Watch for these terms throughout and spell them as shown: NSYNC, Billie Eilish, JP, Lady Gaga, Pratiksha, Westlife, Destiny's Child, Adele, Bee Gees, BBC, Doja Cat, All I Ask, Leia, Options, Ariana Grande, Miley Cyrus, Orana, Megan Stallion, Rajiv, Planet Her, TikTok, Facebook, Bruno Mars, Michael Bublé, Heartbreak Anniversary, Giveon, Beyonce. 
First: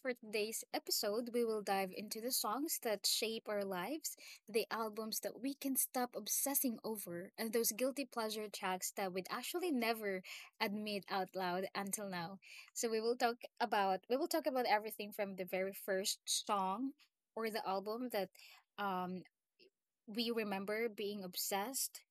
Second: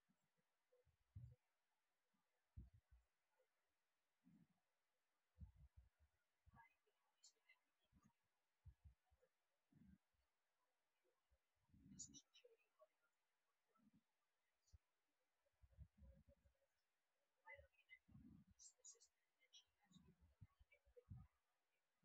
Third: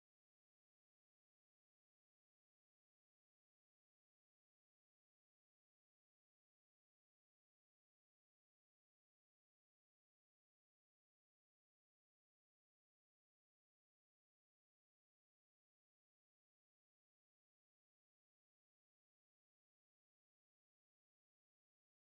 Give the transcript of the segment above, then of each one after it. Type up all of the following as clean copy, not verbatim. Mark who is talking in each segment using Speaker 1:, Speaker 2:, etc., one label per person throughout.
Speaker 1: For today's episode, we will dive into the songs that shape our lives, the albums that we can stop obsessing over, and those guilty pleasure tracks that we'd actually never admit out loud until now. So we will talk about everything from the very first song or the album that um, we remember being obsessed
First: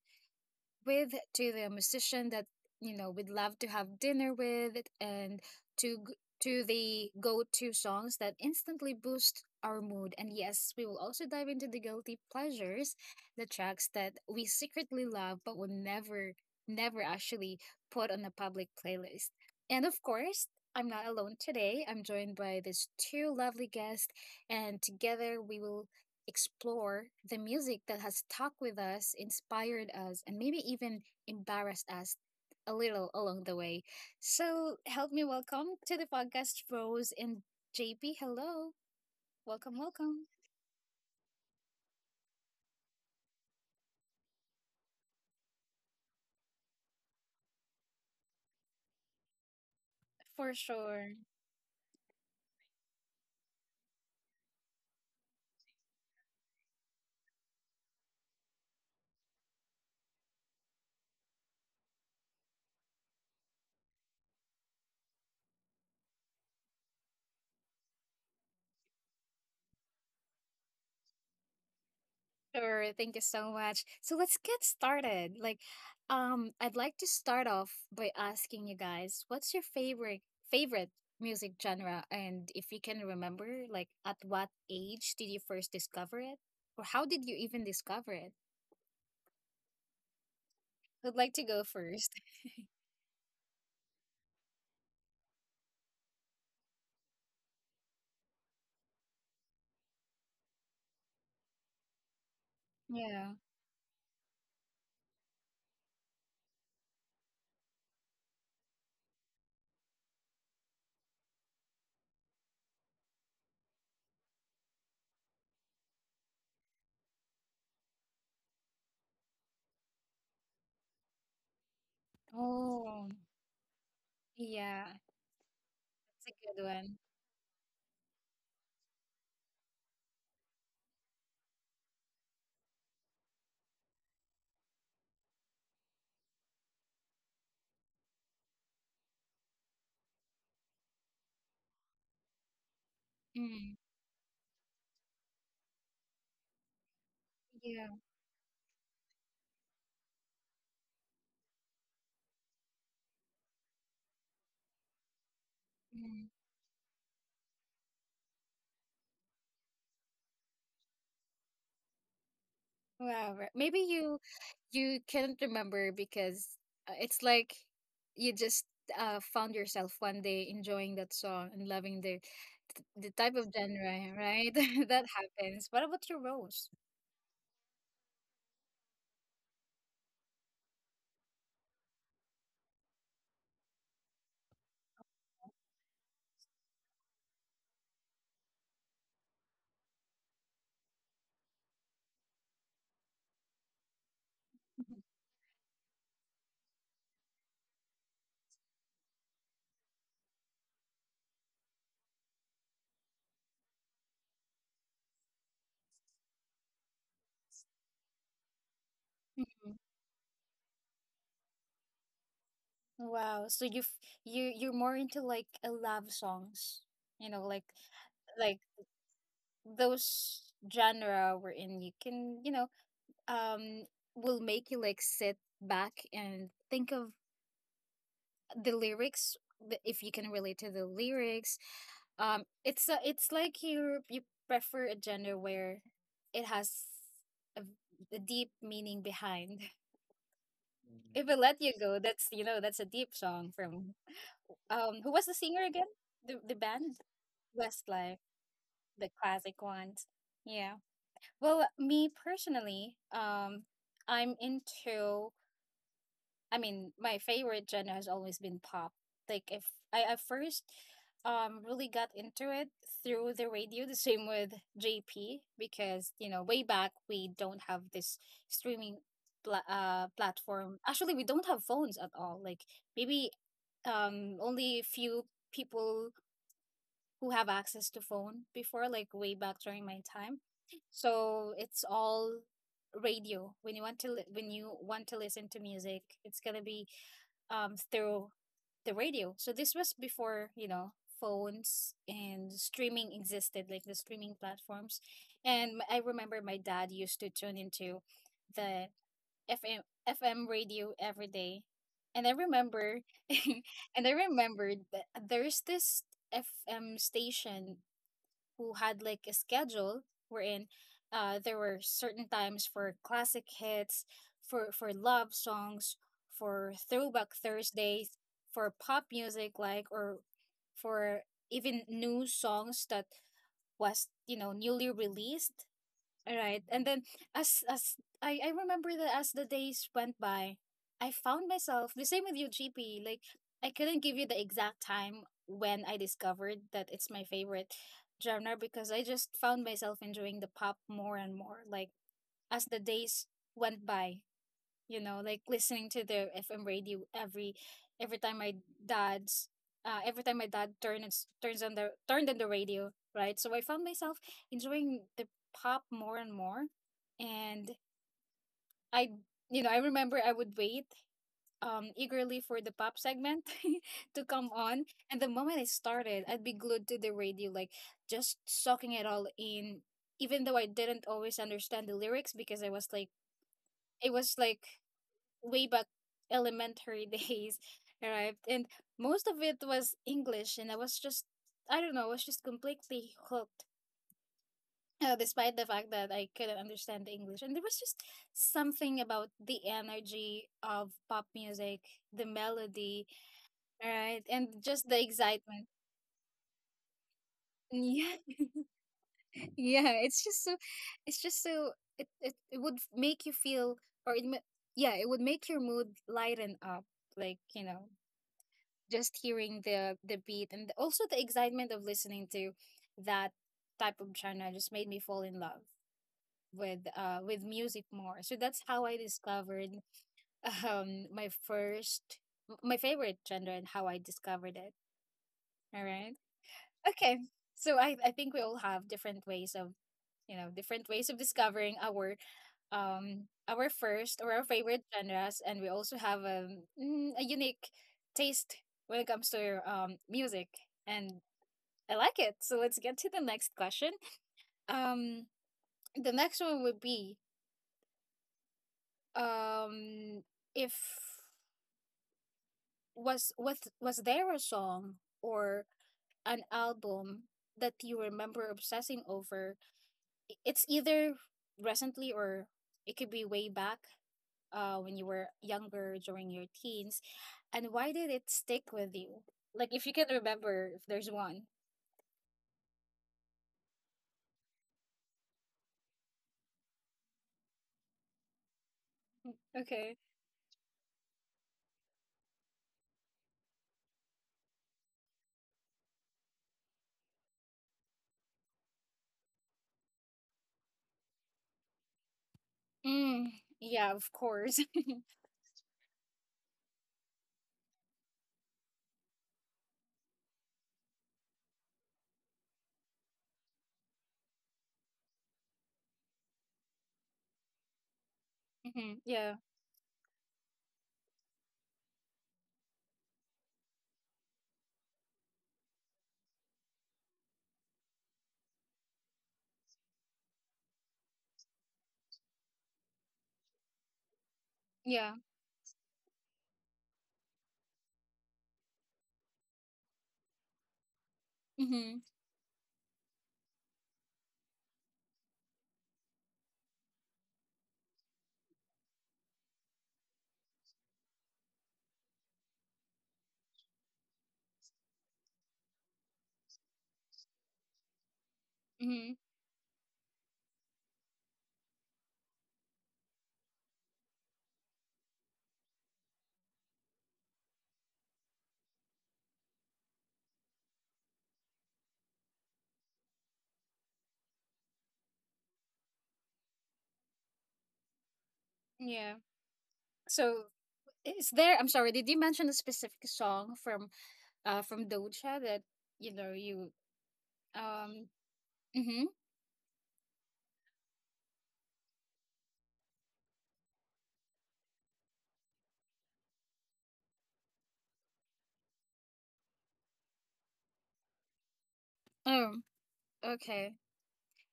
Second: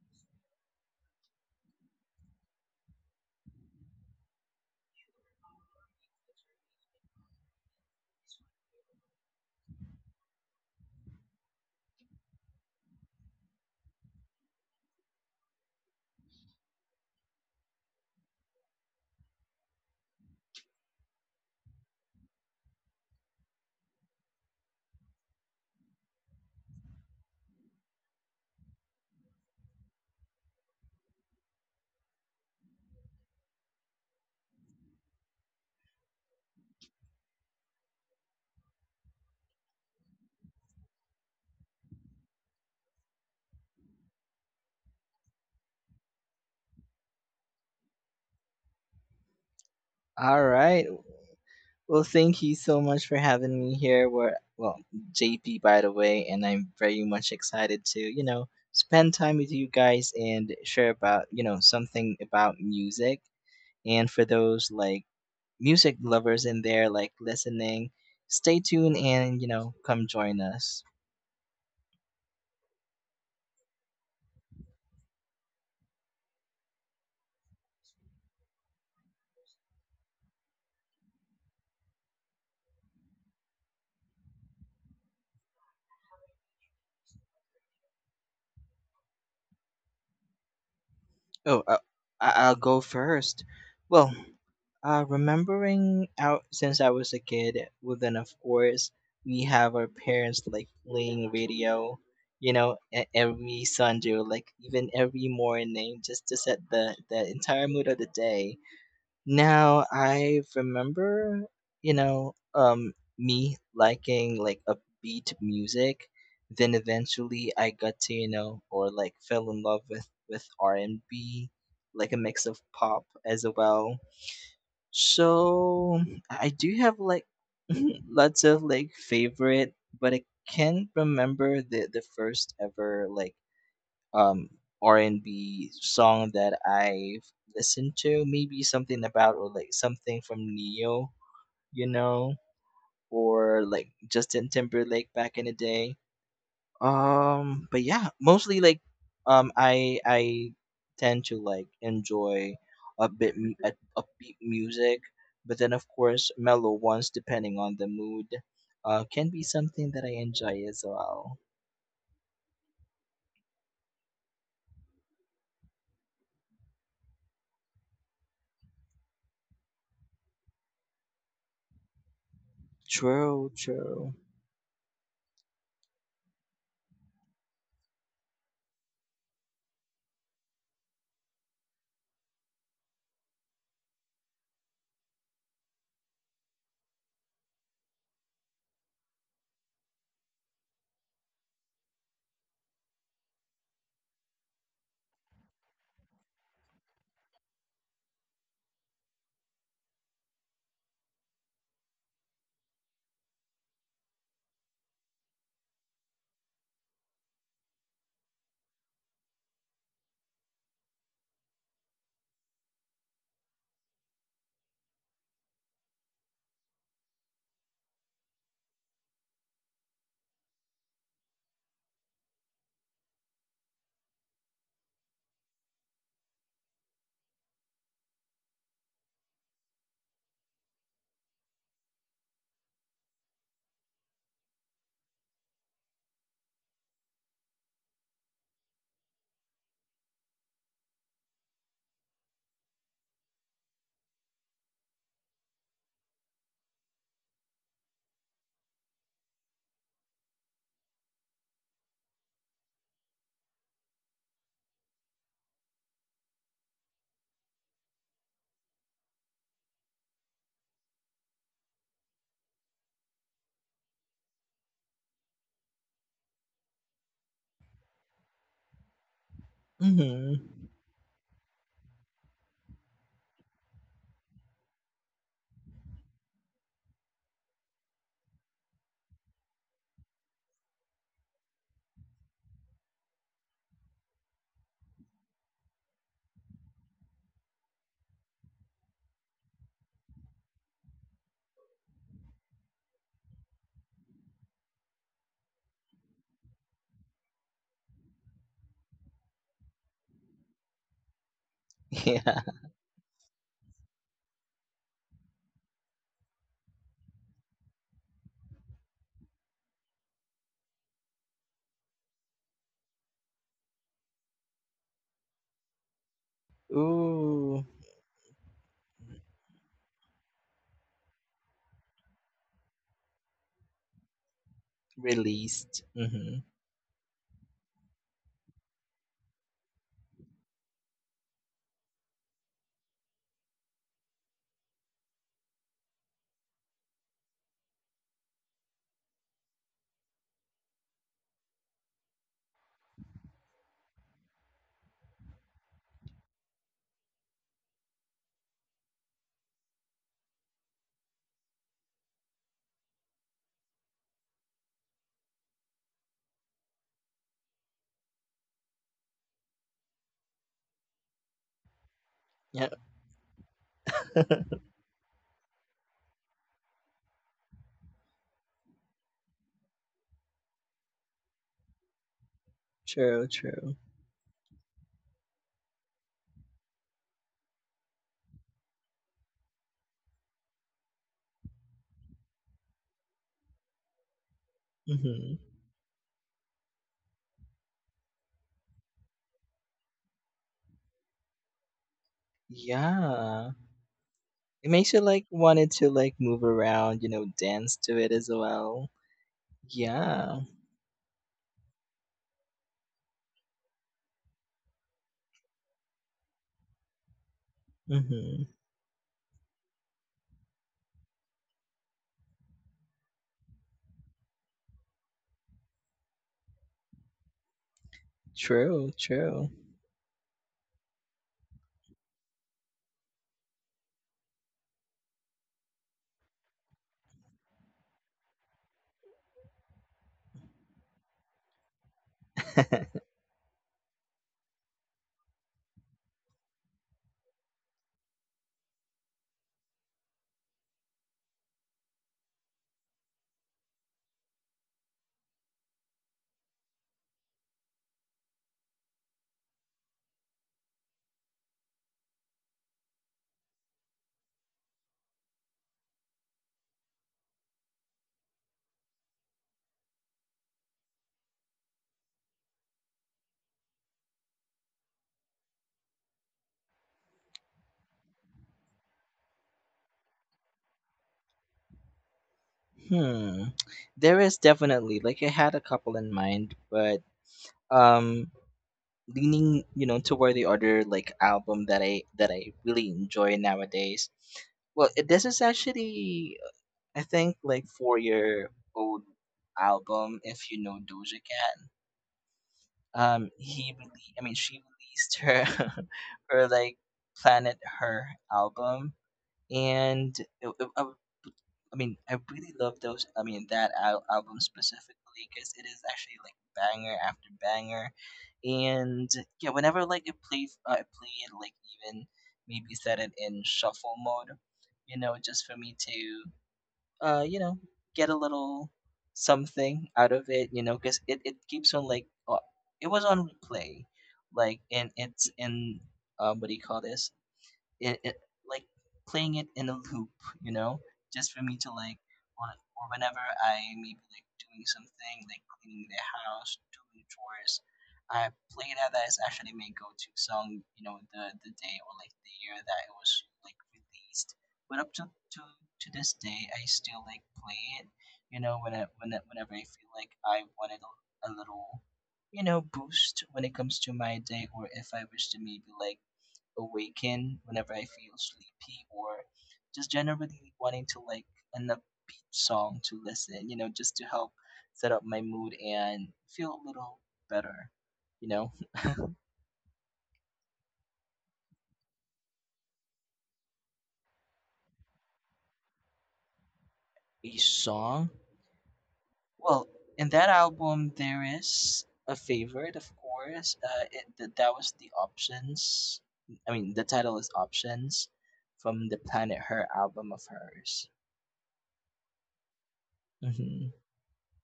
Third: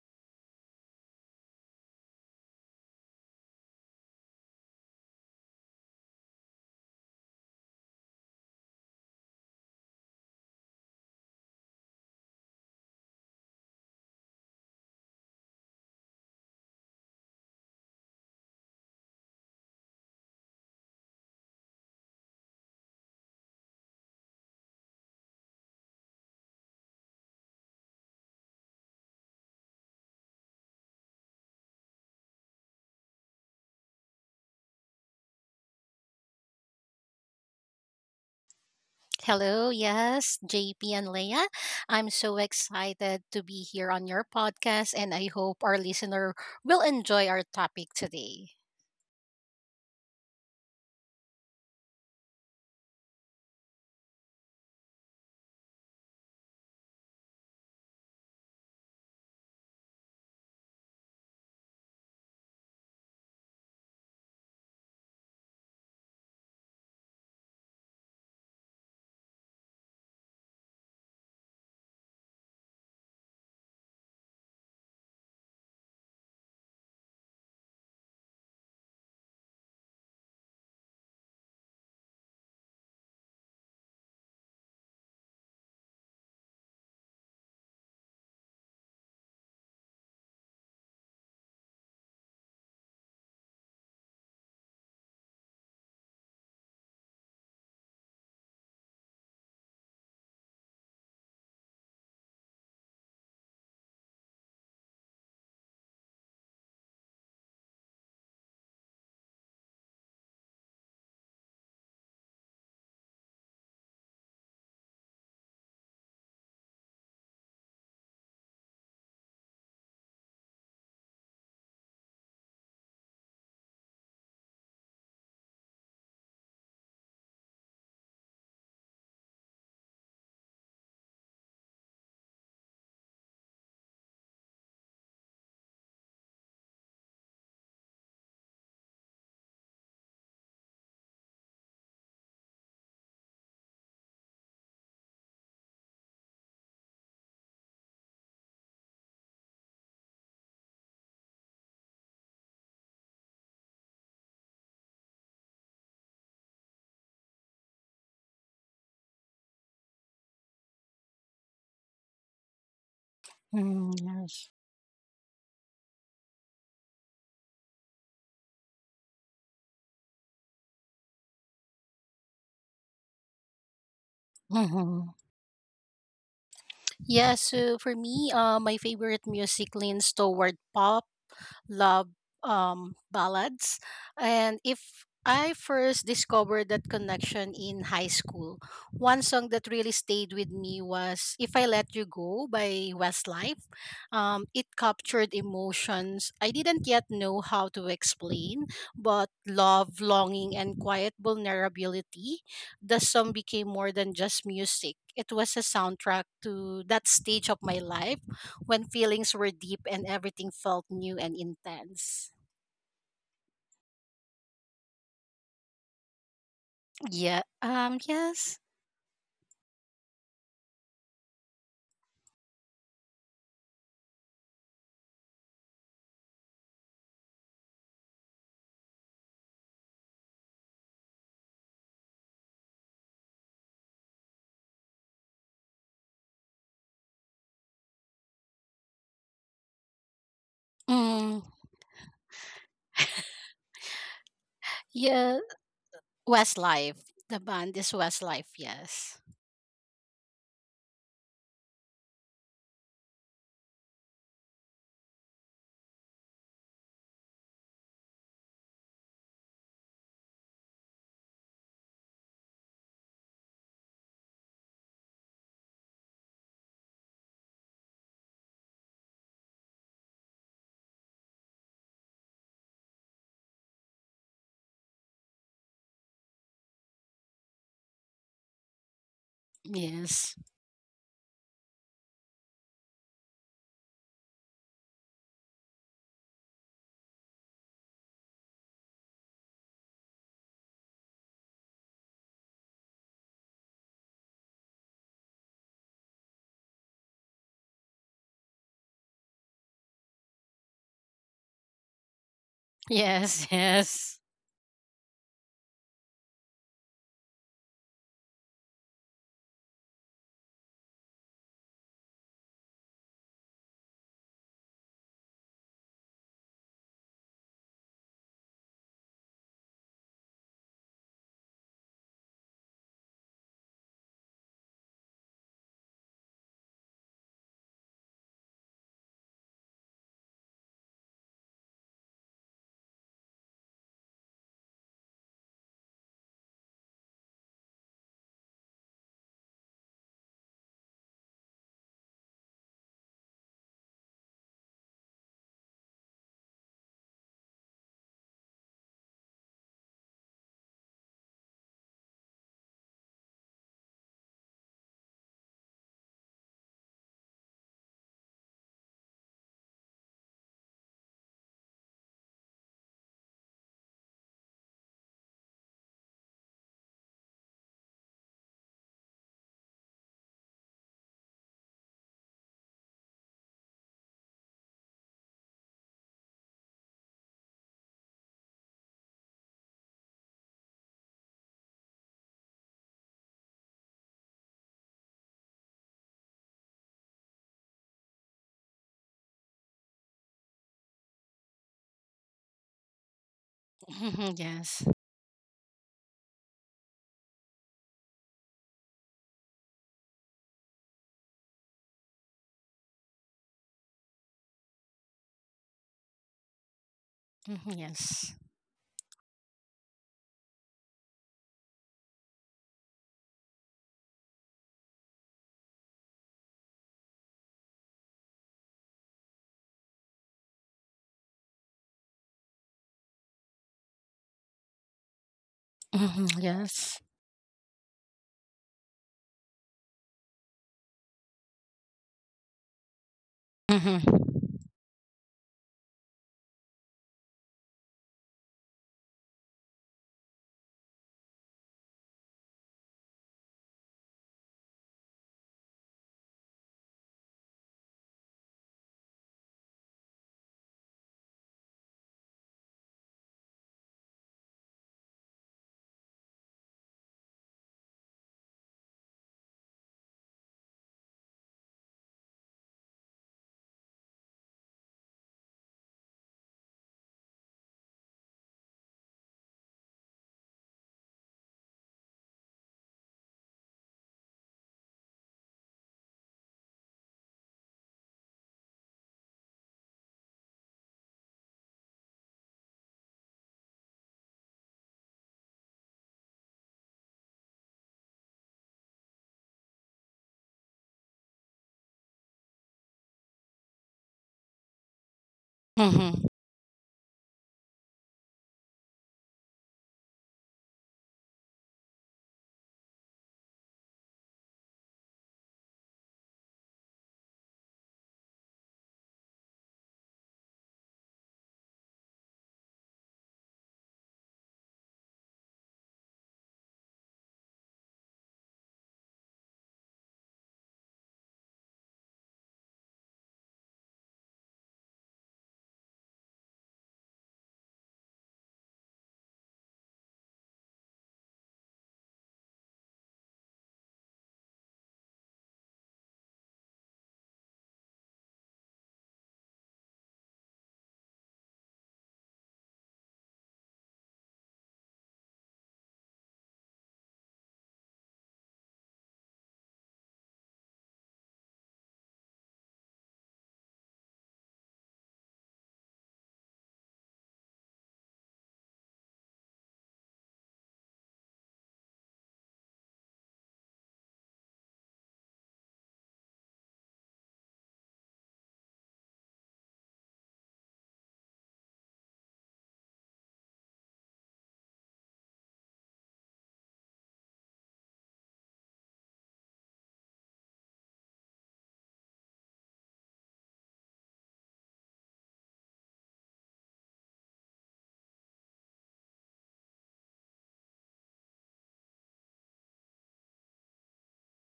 Speaker 1: with, to the musician that we'd love to have dinner with, and to g- to the go-to songs that instantly boost our mood. And yes, we will also dive into the guilty pleasures, the tracks that we secretly love but would never actually put on a public playlist. And of course, I'm not alone today. I'm joined by these two lovely guests, and together we will explore the music that has stuck with us, inspired us, and maybe even embarrassed us a little along the way. So, help me welcome to the podcast, Rose and JP. Hello.
Speaker 2: Hello,
Speaker 1: Welcome, welcome.
Speaker 2: yes, JP and Leia. I'm so excited to be here on your podcast, and I hope our listener will enjoy our topic today.
Speaker 3: All
Speaker 1: For
Speaker 3: right.
Speaker 1: sure.
Speaker 3: Well, thank you so much for having me here. We're well, JP, by the way, and I'm very much excited to spend time with you guys and share about something about music. And for those like music lovers in there, like listening, stay tuned and come join us.
Speaker 1: Sure, thank you so much. So let's get started. I'd like to start off by asking you guys, what's your favorite music genre, and if you can remember, like, at what age did you first discover it, or how did you even discover it? I'd like to go
Speaker 3: Oh, uh,
Speaker 1: first.
Speaker 3: I'll go first. Well, remembering out since I was a kid, well, then of course we have our parents like playing radio,
Speaker 1: Yeah.
Speaker 3: every Sunday, or, like even every morning, just to set the entire mood of the day. Now I remember, you know, um, me liking like upbeat music. Then eventually I got to or like fell in love with R&B, like a mix of
Speaker 1: Oh,
Speaker 3: pop as well,
Speaker 1: yeah, that's
Speaker 3: so I
Speaker 1: a good
Speaker 3: do
Speaker 1: one.
Speaker 3: have like lots of like favorite, but I can't remember the first ever like um R&B song that I've listened to. Maybe something about or like something from Neo, you know, or
Speaker 1: Mm,
Speaker 3: like Justin Timberlake back in the day. But
Speaker 1: yeah.
Speaker 3: yeah, mostly like I tend to like enjoy a bit upbeat music, but then of
Speaker 1: Mm.
Speaker 3: course mellow ones depending on the mood can be something that I enjoy as well.
Speaker 1: Wow, right. Maybe
Speaker 2: Mm,
Speaker 1: you
Speaker 2: yes.
Speaker 1: you can't remember because it's like you just found yourself one day enjoying that song and loving the type of
Speaker 3: True,
Speaker 1: genre,
Speaker 3: true.
Speaker 1: right? That
Speaker 2: Mm-hmm.
Speaker 1: happens. What about your Rose?
Speaker 2: Yeah, so for me, my favorite music leans toward pop love ballads. And if I first discovered that connection in high school, one song that really stayed with me was If I Let You Go by Westlife. It captured emotions I didn't yet know how to explain, but love, longing, and quiet vulnerability. The song became more than just music. It was a soundtrack to that stage of my life when feelings were
Speaker 1: Mhm.
Speaker 2: deep and everything felt new and intense.
Speaker 1: Wow. So you're more into like a love songs,
Speaker 2: Yeah.
Speaker 1: like
Speaker 2: Yes.
Speaker 1: like those genre wherein you can, um will make you like sit back and think of the lyrics, if you can relate to the lyrics. It's like you prefer a gender where it has a, a deep meaning behind. "If I
Speaker 2: Mm,
Speaker 1: Let You Go," that's, that's a deep song from who was the
Speaker 2: yeah.
Speaker 1: singer again, the band.
Speaker 2: Westlife. The band is
Speaker 1: Westlife.
Speaker 2: Westlife.
Speaker 1: The
Speaker 2: Yes.
Speaker 1: classic ones. Yeah, well, me personally, i'm into I mean, my favorite genre has always been pop. Like, if I first really got into it through the radio, the same with JP because, way back we don't have this streaming
Speaker 3: Mhm.
Speaker 1: platform. Actually, we don't have phones at all. Like, maybe only few people who have access to phone before, like way back during my time.
Speaker 2: Yes.
Speaker 1: So it's all radio. When you want to listen to music, it's gonna be through the radio. So this was before, you know, phones and streaming existed, like the streaming platforms. And I remember my dad used to tune into the FM FM radio every day. And I
Speaker 3: Yeah.
Speaker 1: remember
Speaker 2: Yes.
Speaker 1: And I remembered that there's this FM station who had like a schedule wherein, there were certain times for classic hits, for love songs, for throwback
Speaker 3: Ooh,
Speaker 1: Thursdays, for pop music, like, or for even new songs that was, you know, newly released.
Speaker 3: released. Mhm.
Speaker 1: Right. And then, as I remember, that as the days went by, I found myself the same with you, GP. Like, I couldn't give you the exact time when I discovered that it's my favorite genre, because I just found myself enjoying the pop more and more. Like, as the days went by, like listening to the FM radio, every time my dad's every time my dad turns turns on the turned on the radio, right? So I found myself enjoying the pop more and more, and I you know I remember I would wait eagerly for the
Speaker 3: Yeah.
Speaker 1: pop segment to come on. And the moment it started, I'd be glued to the radio, like, just soaking it all in, even though I didn't always understand the lyrics because I was like
Speaker 3: True, true.
Speaker 1: it was like way back elementary days arrived, and most of it was English, and I was just, I don't know, I was just completely hooked,
Speaker 3: Mhm.
Speaker 1: despite the fact that I couldn't understand the English. And there was just something about the energy of pop music, the melody,
Speaker 3: Yeah.
Speaker 1: right, and
Speaker 3: It
Speaker 1: just
Speaker 2: Yes.
Speaker 1: the
Speaker 3: makes you like
Speaker 1: excitement.
Speaker 3: wanted to like move around, dance to
Speaker 1: Yeah.
Speaker 3: it as well.
Speaker 1: Yeah, it's just
Speaker 3: Yeah.
Speaker 1: so it's just so it would make you feel, or it, ma- yeah, it would make your mood lighten up, like,
Speaker 2: Mhm, yes. Mhm, yes.
Speaker 3: Mm-hmm.
Speaker 1: just hearing the beat, and also the excitement of listening to that type of genre just made me fall in love with music more. So that's how I
Speaker 3: True, true.
Speaker 1: discovered um my first my favorite genre and how I discovered it. All right.
Speaker 2: Mhm, yes.
Speaker 1: Okay. So, I think we all have different ways of, discovering our
Speaker 2: Mhm,
Speaker 1: first or our favorite genres, and we also have a unique taste when it comes to music, and I like it. So let's get to the next question. Um, the next one would be, um, if was was there a song or an album that you remember obsessing over? It's either recently or it could be way back, when you were younger during your teens, and why did it stick with you? Like, if you can remember, if there's one.
Speaker 3: Hmm. There is definitely like I had a couple in mind, but um leaning,
Speaker 1: Okay.
Speaker 3: toward the other like album that I really enjoy nowadays. Well, this is actually I think like 4-year-old album if you know Doja Cat.
Speaker 1: Mm,
Speaker 3: He
Speaker 1: yeah, of
Speaker 3: really I mean
Speaker 1: course.
Speaker 3: she released her
Speaker 2: mhm.
Speaker 3: her like Planet Her album, and it, it, I mean, I really love those. I mean, that album specifically, because it is actually like banger after banger,
Speaker 1: Hmm.
Speaker 3: and
Speaker 1: Yeah,
Speaker 3: yeah, whenever like I play it, like even maybe set it in shuffle mode, just for me to, uh, you know, get a little something out of it, because it keeps on, like it was on replay, like and
Speaker 1: yeah.
Speaker 3: it's in what do you call this, it like playing it in a loop, you know, just for me to
Speaker 1: Hmm.
Speaker 3: like, or, or whenever I maybe like doing something like cleaning the house, doing chores, I play that as actually my go-to song, the day or like the year that it was like released. But up to this day, I still like play it,
Speaker 1: Mm-hmm.
Speaker 3: whenever I feel like I wanted a little, boost when it comes to my day, or if I wish to maybe like awaken whenever I feel sleepy or just generally wanting to like an upbeat song to listen, just to help set up my mood and feel a little better, you know.
Speaker 1: Yeah. So, is there? I'm sorry. Did you mention a specific song from Doja that, you
Speaker 3: A
Speaker 1: um?
Speaker 3: song?
Speaker 1: Mm-hmm.
Speaker 3: Well, in that album there is a favorite, of course. That was the options. I mean, the title is Options from the Planet Her album of hers.
Speaker 1: Oh, okay.
Speaker 3: Mm-hmm.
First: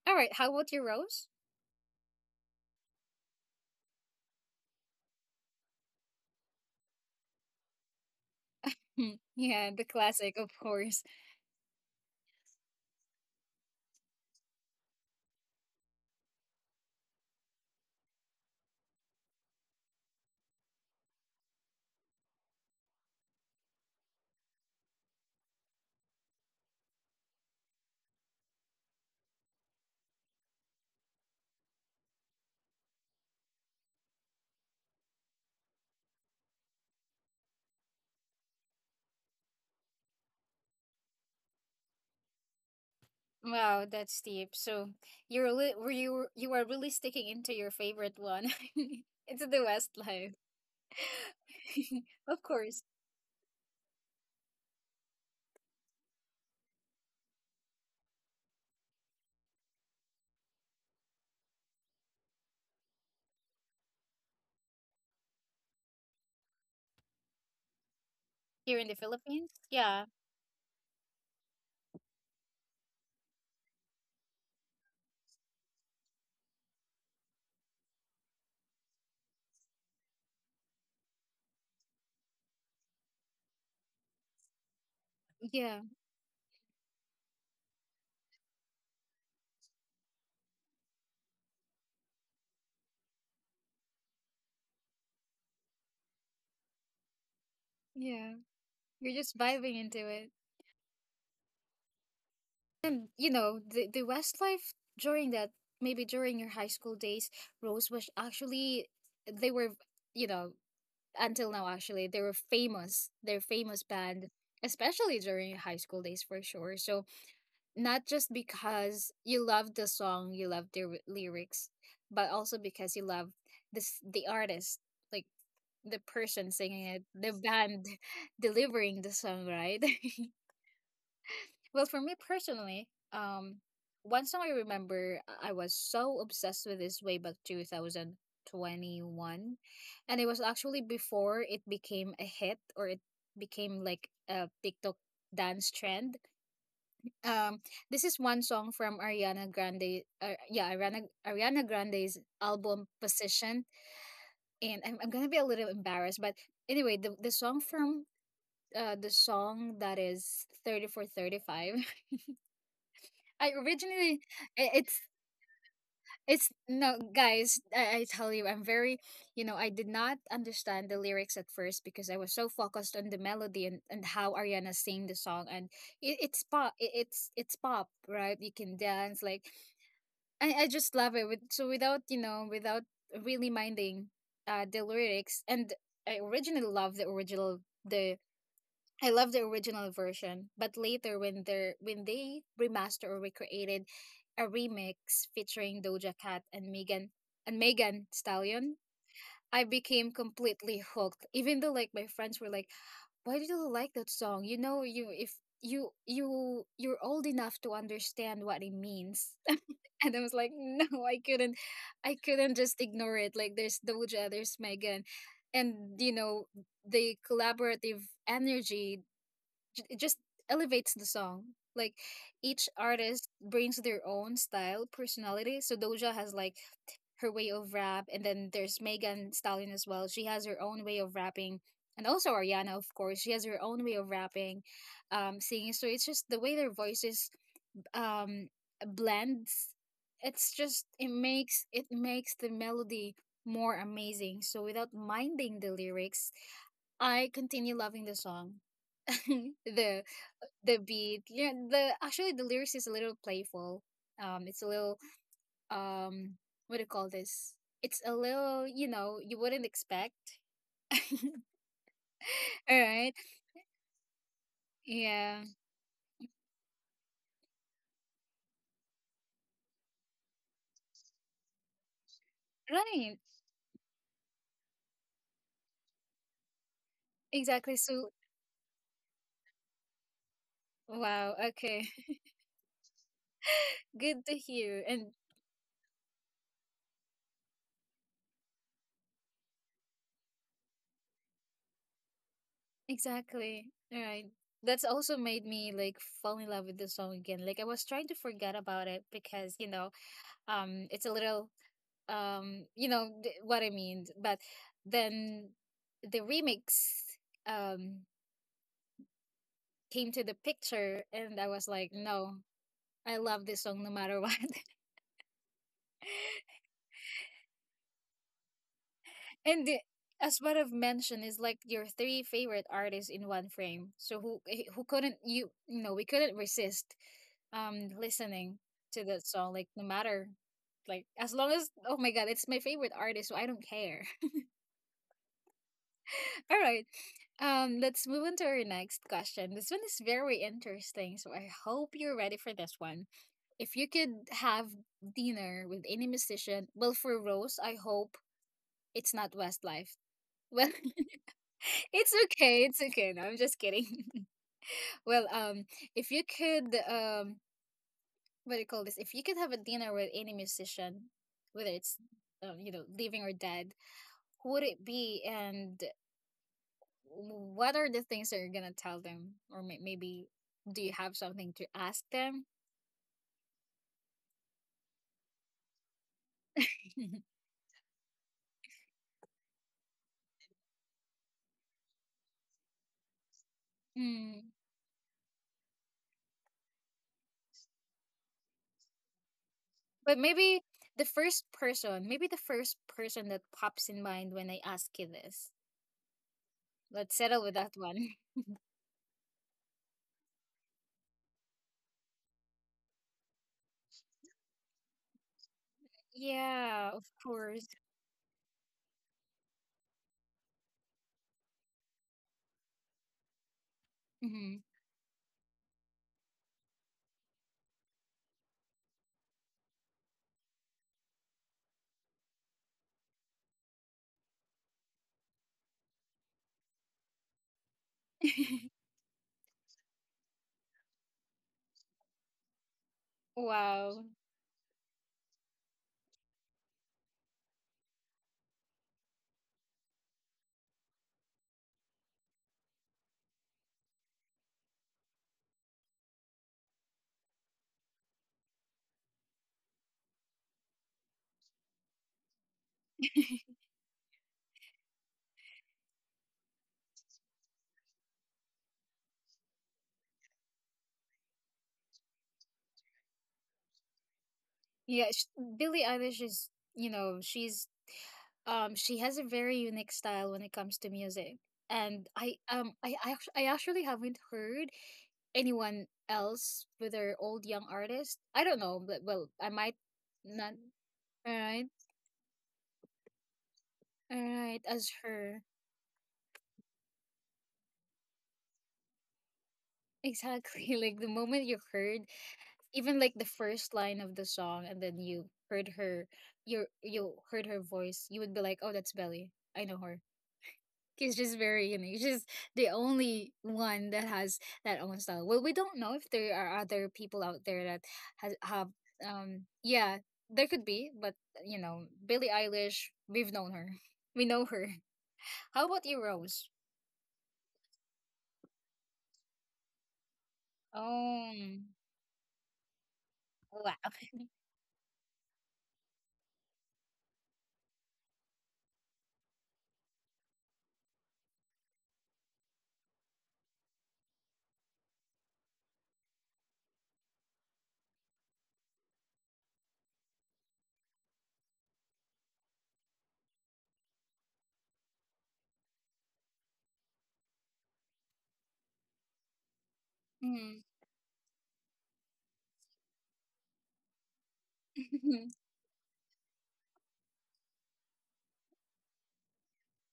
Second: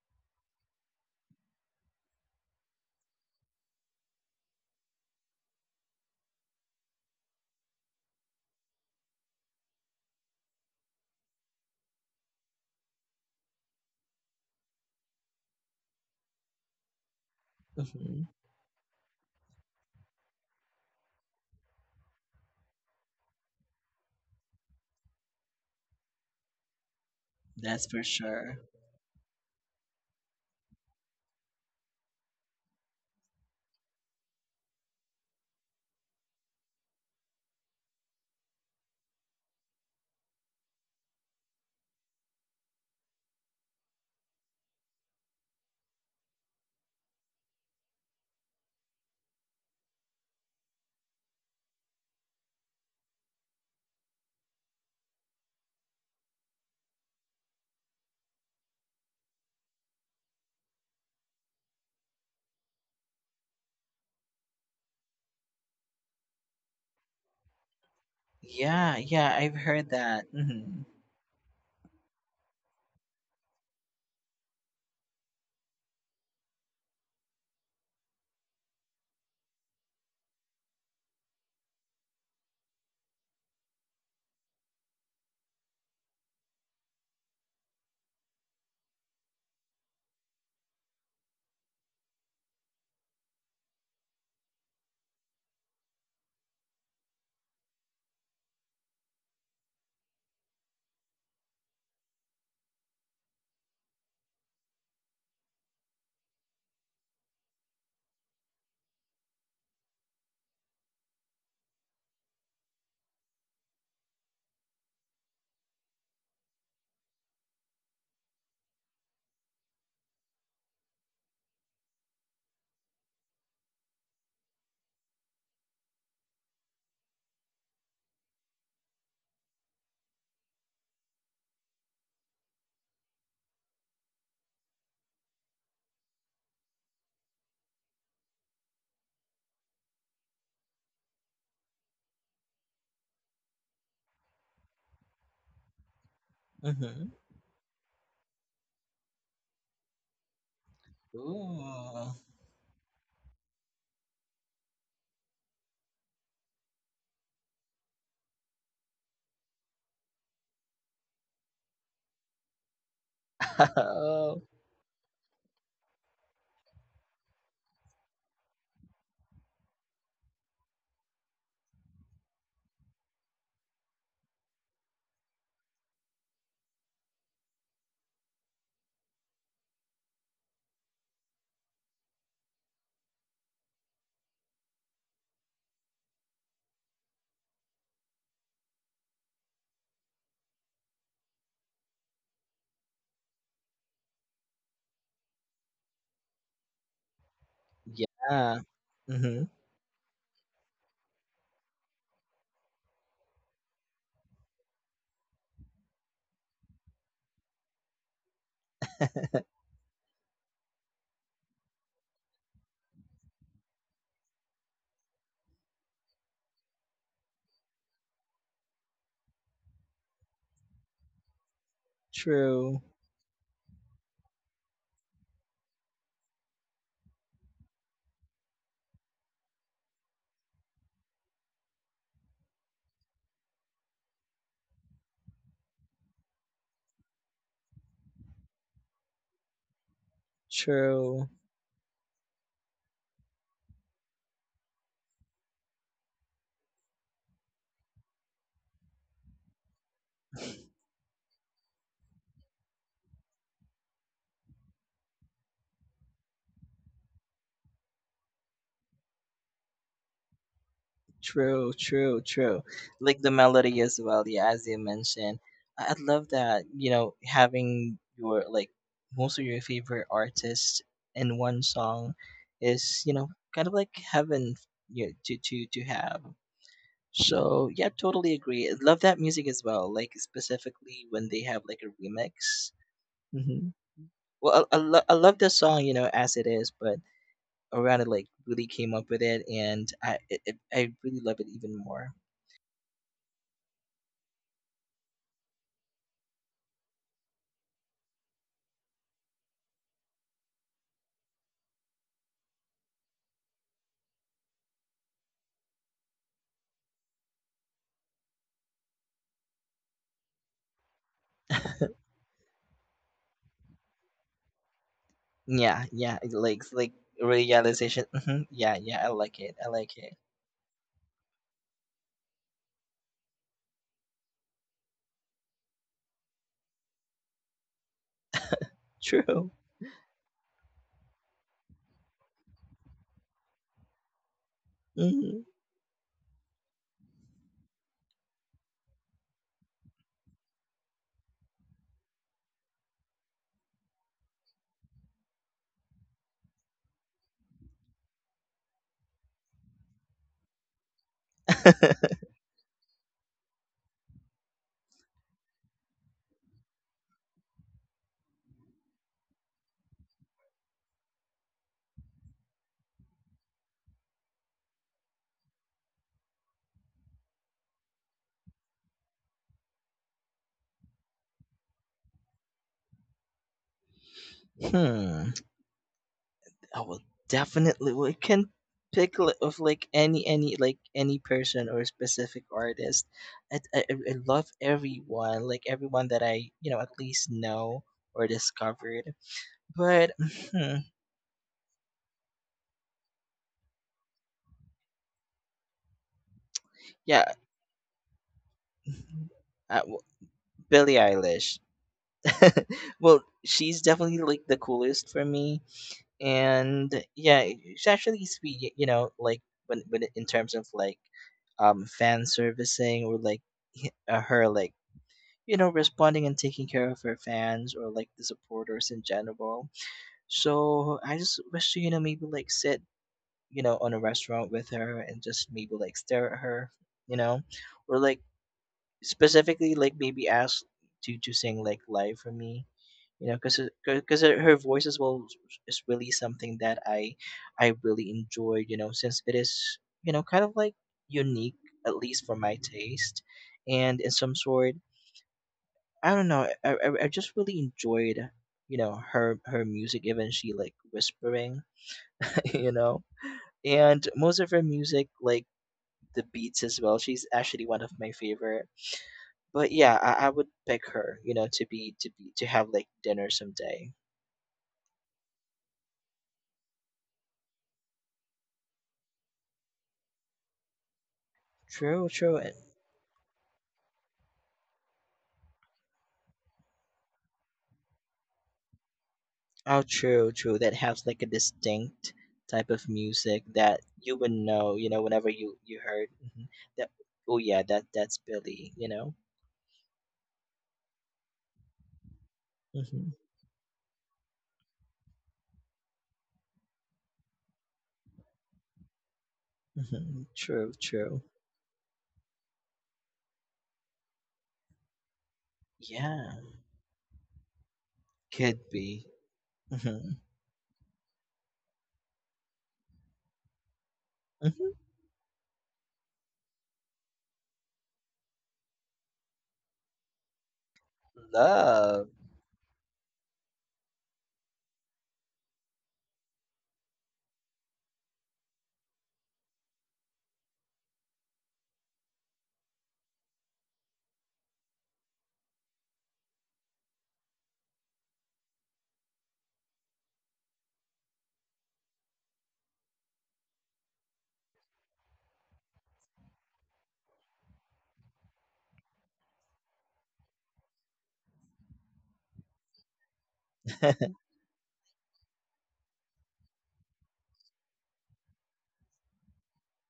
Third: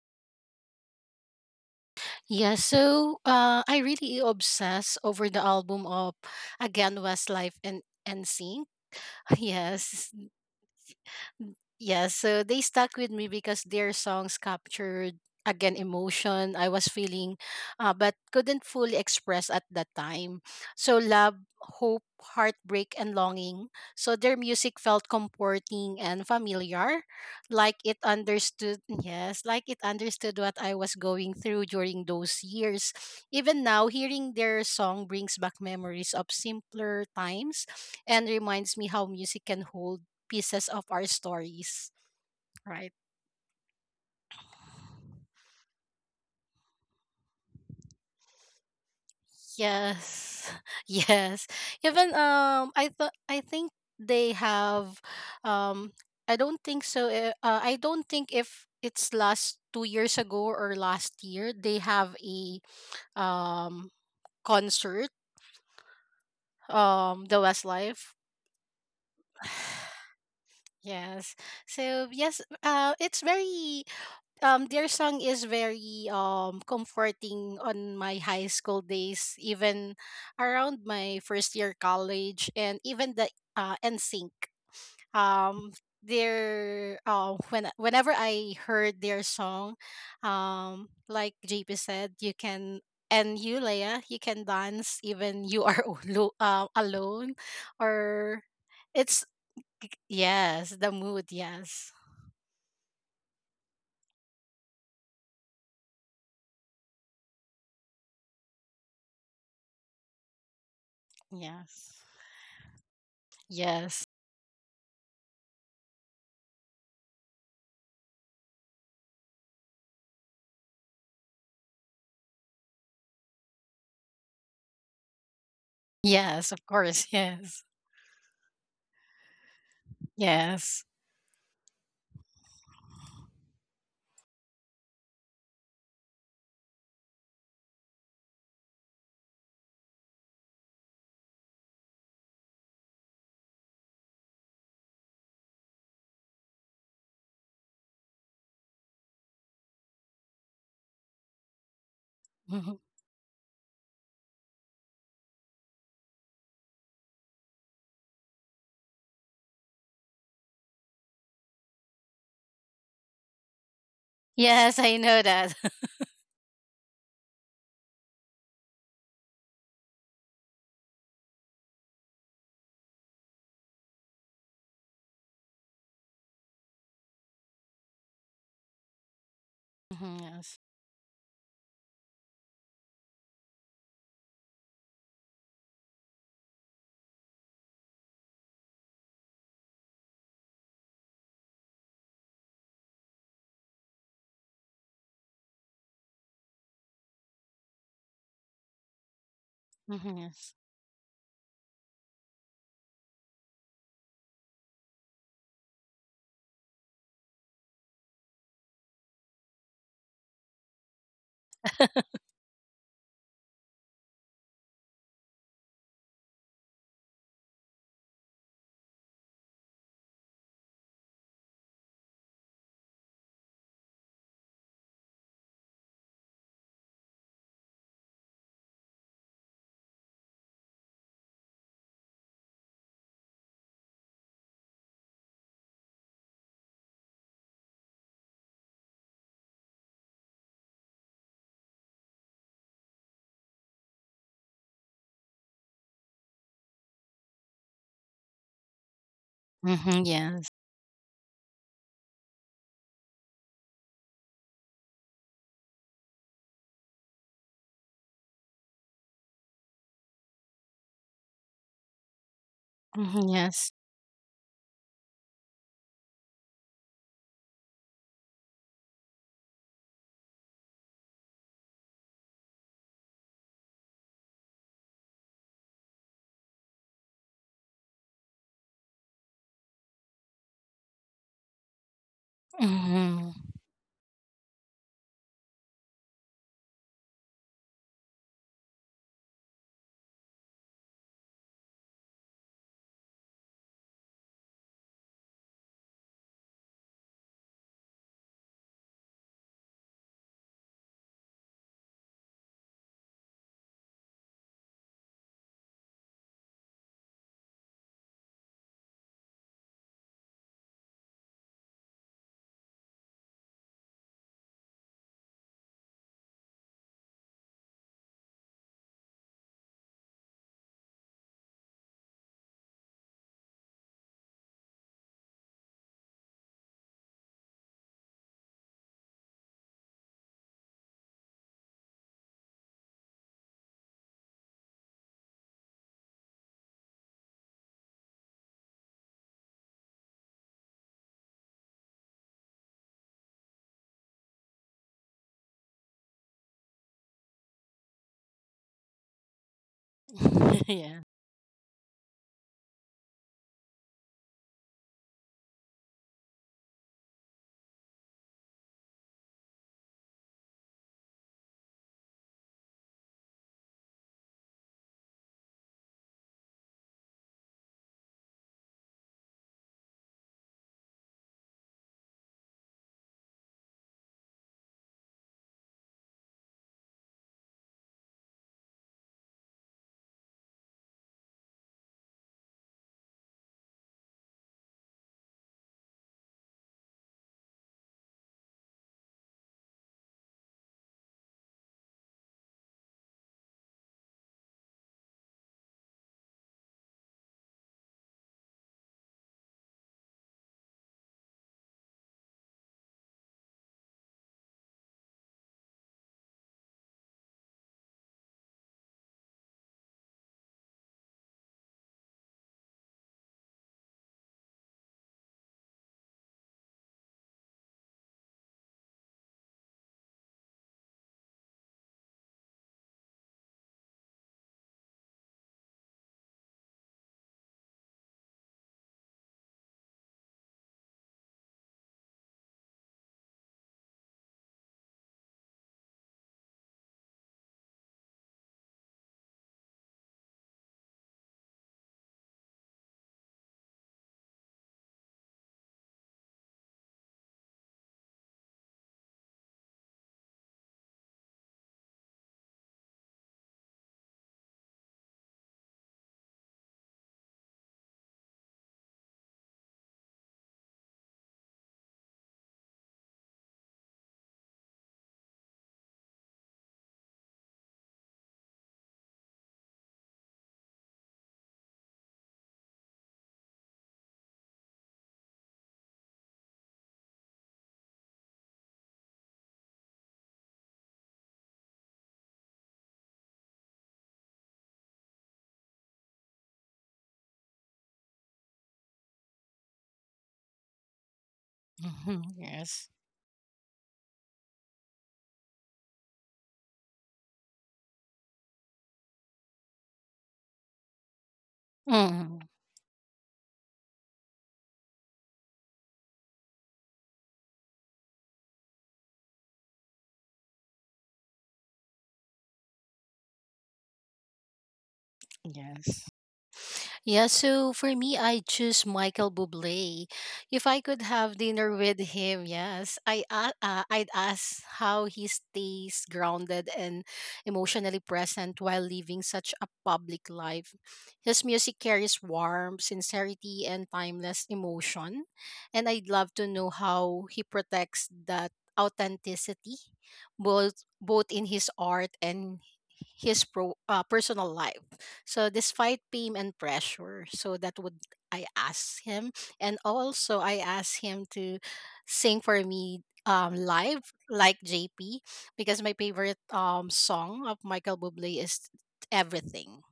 Speaker 1: All right. How about your Rose?
Speaker 2: Yeah, so I really obsess over the album of again Westlife and sync.
Speaker 1: Hmm. Yeah, the
Speaker 2: Yes.
Speaker 1: classic, of course.
Speaker 2: Mm. Yeah, so they stuck with me because their songs captured again emotion I was feeling, but
Speaker 3: Mm-hmm.
Speaker 2: couldn't fully express at that time. So love, hope, heartbreak and longing. So their music felt comforting and familiar, like
Speaker 3: That's
Speaker 2: it
Speaker 3: for sure.
Speaker 2: understood, yes, like it understood what I was going through during those years. Even now hearing their song brings back memories of simpler times and reminds me how music can hold pieces of our stories, right?
Speaker 1: Wow, that's deep. So were you you are really sticking into your favorite one. It's the
Speaker 2: Yes.
Speaker 1: Westlife,
Speaker 2: Yes. Even
Speaker 1: of course.
Speaker 2: I think they have, um, I don't think if it's last 2 years ago or last year they have a um concert, um, the Westlife.
Speaker 1: Here in the
Speaker 3: Yeah, yeah, I've
Speaker 1: Philippines.
Speaker 3: heard
Speaker 1: Yeah.
Speaker 3: that. Mhm.
Speaker 2: Yes. So yes, it's very their song is very comforting on my high school days, even around my first year college, and even the NSYNC. Um,
Speaker 1: Yeah.
Speaker 2: their when whenever I heard their song, um, like JP said, you can, and you Leia, you can dance even you are alone
Speaker 1: Yeah.
Speaker 2: or
Speaker 1: You're
Speaker 2: it's,
Speaker 1: just vibing into.
Speaker 2: yes, the mood. Yes,
Speaker 1: And the Westlife during that, maybe during your high school days, Rose, was actually, they were, you know until now,
Speaker 2: yes,
Speaker 1: actually, they were famous. They're famous
Speaker 2: yes.
Speaker 1: band, especially during your high school days, for sure. So, not just because you love the song, you love their lyrics, but also because you love this the artist, like, the person
Speaker 2: Yes, of
Speaker 1: singing it,
Speaker 2: course.
Speaker 1: the
Speaker 2: Yes.
Speaker 1: band delivering the song, right?
Speaker 2: Yes.
Speaker 1: Well, for me personally, one song I remember I was so obsessed with is way back 2021. And it was actually before it became a hit or it became like a TikTok dance trend.
Speaker 3: Mhm.
Speaker 1: Um, this is one song from Ariana Grande. Ariana
Speaker 3: Ooh.
Speaker 1: Grande's
Speaker 2: Mhm.
Speaker 1: album Position. And I'm going to be a little embarrassed. But anyway, the song from the song that is 4:35. I originally
Speaker 3: Oh,
Speaker 1: i-
Speaker 2: Yes, I
Speaker 1: it's
Speaker 2: know that.
Speaker 1: it's no, guys, I tell you, I'm very you know I did not understand the lyrics at first because I was so focused on the melody, and how Ariana sang the song. And it's pop, it's pop, right? You can dance, like,
Speaker 2: Mhm, yes.
Speaker 1: I just love it without, really minding the lyrics. And I originally loved the original the I love the original version. But later, when they remastered or recreated a remix featuring Doja Cat and Megan
Speaker 3: yeah.
Speaker 1: Stallion,
Speaker 3: Mhm.
Speaker 1: I became
Speaker 2: Mhm, yes.
Speaker 1: completely hooked. Even though, like, my friends were like, "Why do you like that song? You know, you if you you you're old enough to understand what it means." And I was like, "No, I couldn't. I couldn't just ignore it. Like, there's Doja, there's Megan, and the collaborative energy, it just elevates the song. Like,
Speaker 3: True.
Speaker 1: each artist brings their own style, personality. So Doja has, like, her way of rap, and then there's Megan Stallion as well. She has her own way of rapping, and also Ariana, of course, she has her own way of rapping, singing. So it's just the way their voices um blends. It's just,
Speaker 3: True.
Speaker 1: it makes the melody more amazing. So without minding the lyrics, I continue loving the song.
Speaker 2: Mhm,
Speaker 1: the
Speaker 2: yes.
Speaker 1: the beat, yeah, the actually the lyrics is a little playful, it's a little, um what do you call this, it's a little, you wouldn't expect.
Speaker 3: True, true, true.
Speaker 1: All
Speaker 3: Like
Speaker 2: Mhm,
Speaker 3: the
Speaker 1: right.
Speaker 2: yes.
Speaker 3: melody as well, yeah, as you mentioned.
Speaker 1: Yeah.
Speaker 3: I'd love that, having your like most of your favorite artists in one song is,
Speaker 1: Right.
Speaker 3: kind of like heaven, to have. So yeah,
Speaker 1: Exactly, so
Speaker 3: totally agree. I love that music as well. Like specifically when they
Speaker 1: wow,
Speaker 3: have like a
Speaker 1: okay.
Speaker 3: remix.
Speaker 2: Mhm.
Speaker 3: Hmm.
Speaker 1: Good to
Speaker 3: Well,
Speaker 1: hear.
Speaker 3: I
Speaker 1: And
Speaker 3: love the song, as it is, but Orana like really came up with it, and I really love it even more.
Speaker 1: exactly, all right, that's also made me like fall in love with the song again. Like I was trying to forget about it because it's a little, what I mean, but then the remix um came to the picture and I was like no, I love this song no matter what.
Speaker 3: Yeah, yeah, it like realization. Hmm. Yeah, yeah, I like it.
Speaker 1: And
Speaker 3: I like it.
Speaker 1: as what I've mentioned, is like your three favorite artists in one frame, so who, who couldn't, we couldn't resist listening to that
Speaker 3: True.
Speaker 1: song like no matter, like as long as, oh my god, it's my favorite artist, so I don't care.
Speaker 3: Hmm.
Speaker 1: All right. Let's move on to our next question. This one is very interesting, so I hope you're ready for this one. If you could have dinner with any musician, well, for Rose, I hope it's not Westlife. Well,
Speaker 2: Yeah.
Speaker 1: it's okay. It's okay. No, I'm just kidding. Well, if you could, what do you call this? If you could have a dinner with any musician, whether it's, you know, living or dead, who would it be, and what are the things that you're gonna tell them, or maybe do you have something to ask them?
Speaker 3: Hmm. I will definitely we can pick, of like any like any person or specific artist. I love
Speaker 1: Mm.
Speaker 3: everyone, like everyone that I at least know or discovered. But
Speaker 1: But maybe
Speaker 3: hmm,
Speaker 1: the first person, maybe the first person that pops in mind when I ask you this, let's
Speaker 3: yeah,
Speaker 1: settle with that one.
Speaker 3: uh, w- Billie Eilish. Well, she's definitely like the coolest for me,
Speaker 1: Yeah,
Speaker 3: and
Speaker 1: of
Speaker 3: yeah,
Speaker 1: course.
Speaker 3: she's actually sweet. In terms of like fan servicing or like her,
Speaker 1: Hmm.
Speaker 3: like responding and taking care of her fans or like the supporters in general. So I just wish to, maybe like sit, on a restaurant with her and just maybe like stare at her, you know, or like specifically like maybe ask to sing like live for me, you know, because
Speaker 1: Wow.
Speaker 3: because her voice as well is really something that I really enjoy, since it is kind of like unique at least for my taste, and in some sort I don't know. I just really enjoyed, her music. Even she like whispering, you know, and most of her music like the beats as well. She's actually one of my favorite. But yeah, I would pick her, to be to have like dinner someday.
Speaker 1: Yeah. Billie Eilish is, you know, she's, she has a very unique style when it comes to music. And
Speaker 3: True,
Speaker 1: I,
Speaker 3: true.
Speaker 1: I actually haven't heard anyone else with their old young artist. I don't know, but well, I might
Speaker 3: Oh, true,
Speaker 1: not.
Speaker 3: true. That has like a
Speaker 1: All right.
Speaker 3: distinct type of music that you would know,
Speaker 1: As
Speaker 3: whenever
Speaker 1: her.
Speaker 3: you heard, that. Oh yeah, that's Billy.
Speaker 1: Exactly. Like the moment you heard,
Speaker 2: Mhm, yes.
Speaker 1: even like
Speaker 3: hmm
Speaker 1: the first line of the song, and then you heard her, you heard her voice, you would be like, "Oh, that's Belly. I know her."
Speaker 3: hmm True,
Speaker 1: He's
Speaker 3: true.
Speaker 1: just very unique. He's just
Speaker 2: Mhm,
Speaker 1: the only one that has that own style. Well, we don't know if
Speaker 3: Yeah,
Speaker 1: there are other people out there that has
Speaker 3: could
Speaker 1: have,
Speaker 3: be.
Speaker 1: yeah,
Speaker 3: Mhm,
Speaker 1: there could be, but you know, Billie Eilish, we've known her. We know
Speaker 3: mhm.
Speaker 1: her. How about you,
Speaker 2: yes.
Speaker 1: Rose?
Speaker 2: Yeah, so for me, I choose Michael Bublé. If I could
Speaker 1: Oh,
Speaker 2: have dinner with
Speaker 3: Love.
Speaker 2: him, yes,
Speaker 1: wow.
Speaker 2: I'd ask how he stays grounded and emotionally present while living such a public life. His music carries warmth, sincerity, and timeless emotion, and I'd love to know how he protects that authenticity, both in his art and his personal life. So despite pain and pressure, so that would I ask him, and also I
Speaker 1: Mm.
Speaker 2: asked him to sing for me live like JP, because my favorite song of Michael Bublé is Everything.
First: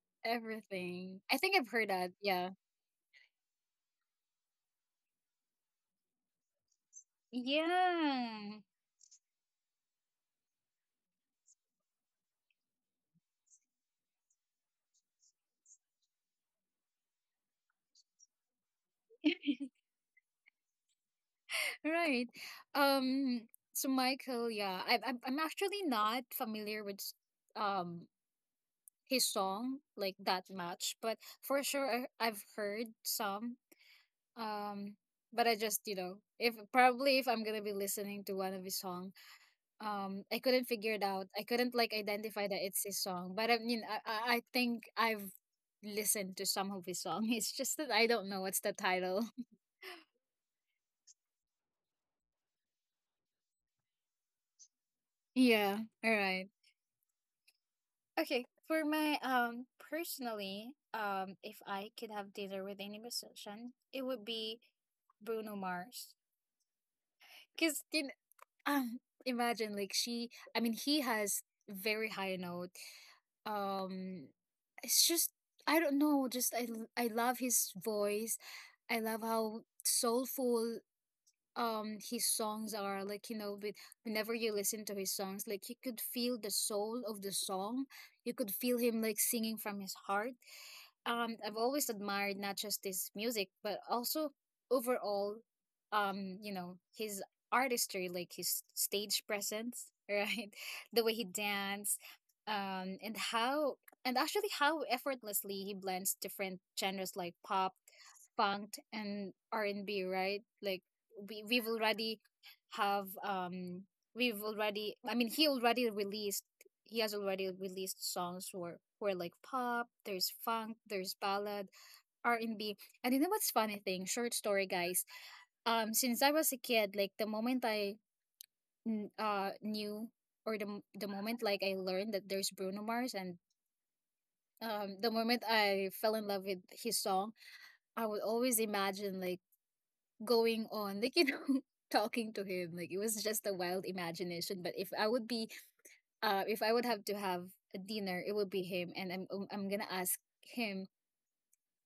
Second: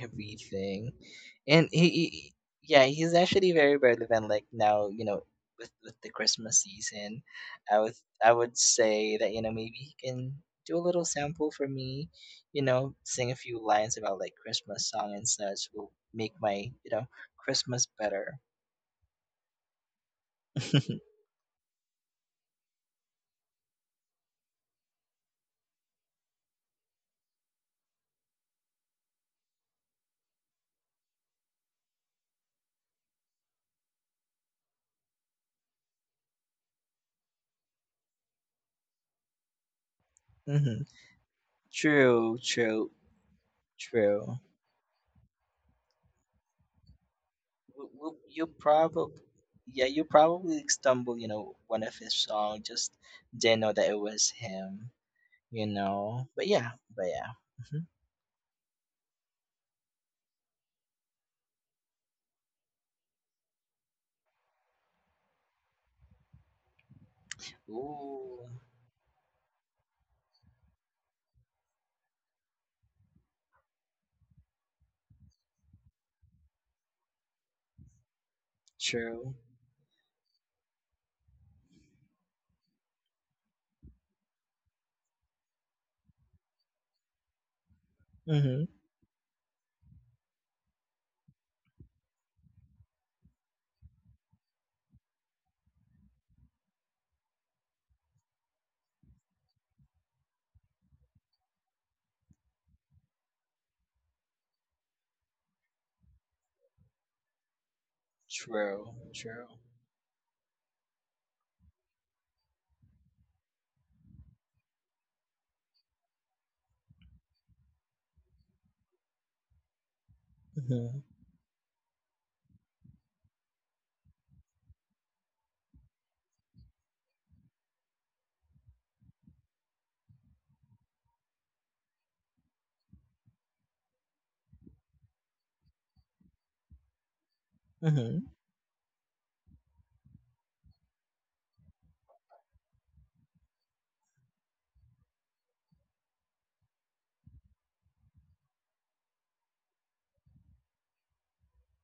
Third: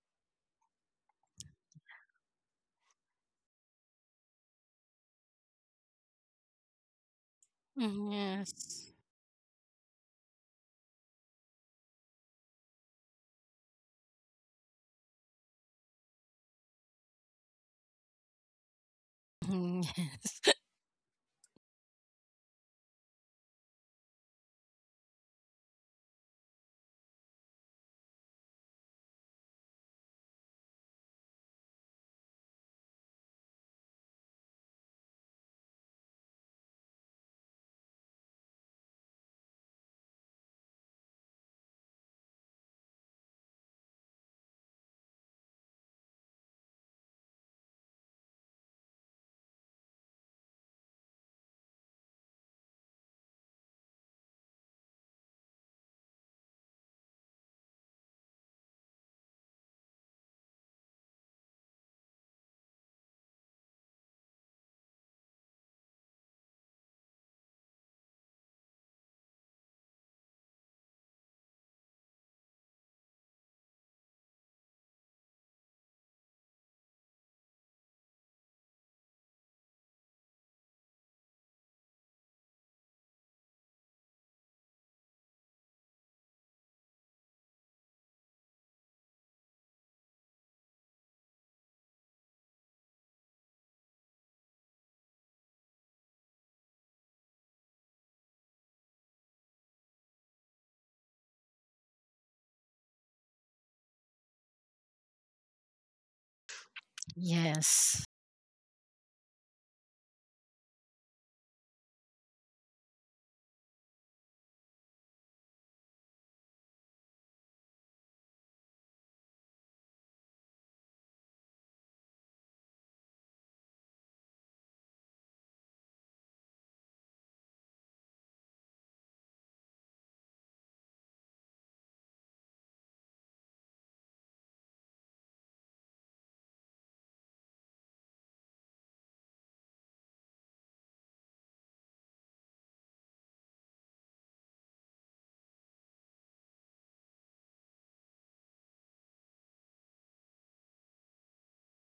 Speaker 3: Everything,
Speaker 1: Everything. I think
Speaker 3: and
Speaker 1: I've heard that. Yeah.
Speaker 3: yeah, he's actually very relevant. Like now, with the Christmas season, I would I
Speaker 2: Mhm,
Speaker 3: would
Speaker 1: Yeah.
Speaker 3: say that maybe he can do a little sample for me, sing a few lines about like Christmas song and such, will make my Christmas better.
Speaker 1: Right. Um. So Michael, yeah, I'm actually not familiar with um his song like that much, but for sure I've heard some. Um, but I just, you know, if probably if I'm gonna be listening to one of his song, I couldn't
Speaker 3: Hmm.
Speaker 1: figure it out. I couldn't like
Speaker 3: True,
Speaker 1: identify that it's
Speaker 3: true,
Speaker 1: his song. But I mean, I
Speaker 3: true.
Speaker 1: think I've listened to some of his song. It's just that
Speaker 3: W-
Speaker 1: I
Speaker 3: w-
Speaker 1: don't know
Speaker 3: you
Speaker 1: what's the
Speaker 3: probably
Speaker 1: title.
Speaker 3: Yeah, you probably stumble, one of his song, just didn't know that it was him,
Speaker 1: Yeah, all
Speaker 3: but
Speaker 1: right.
Speaker 3: yeah but yeah Hmm.
Speaker 1: Okay, for my personally, if I could have dinner with any musician, it would be Bruno Mars. Because
Speaker 3: Ooh.
Speaker 1: Um. Imagine like she, I mean, he has very high note. Um it's just, I don't know, just I love his voice. I love
Speaker 3: True.
Speaker 1: how soulful his songs are, like, you know, with, whenever you listen to his songs, like, you could feel the soul of the song, you could
Speaker 3: Mm-hmm.
Speaker 1: feel him like singing from his heart. I've always admired not just his music, but also overall, you know, his artistry, like his stage presence. Right, the way he danced, and how, and actually how effortlessly he blends different genres like pop,
Speaker 2: yes.
Speaker 1: funk,
Speaker 3: True,
Speaker 1: and
Speaker 3: true.
Speaker 1: R&B, right? Like we've already have, we've already I mean he already released, he has already released songs for like pop, there's funk,
Speaker 3: Mm-hmm.
Speaker 1: there's ballad, r&b and B. And you know what's funny thing, short story, guys, since I was a kid, like the moment I knew, or the moment like I learned that there's Bruno Mars, and the moment I fell in love with his song, I would
Speaker 3: Mm-hmm.
Speaker 1: always imagine like going on, like, you know, talking to him, like it was just a wild imagination. But if I would be, if I would have to have a dinner, it would be him, and I'm gonna ask him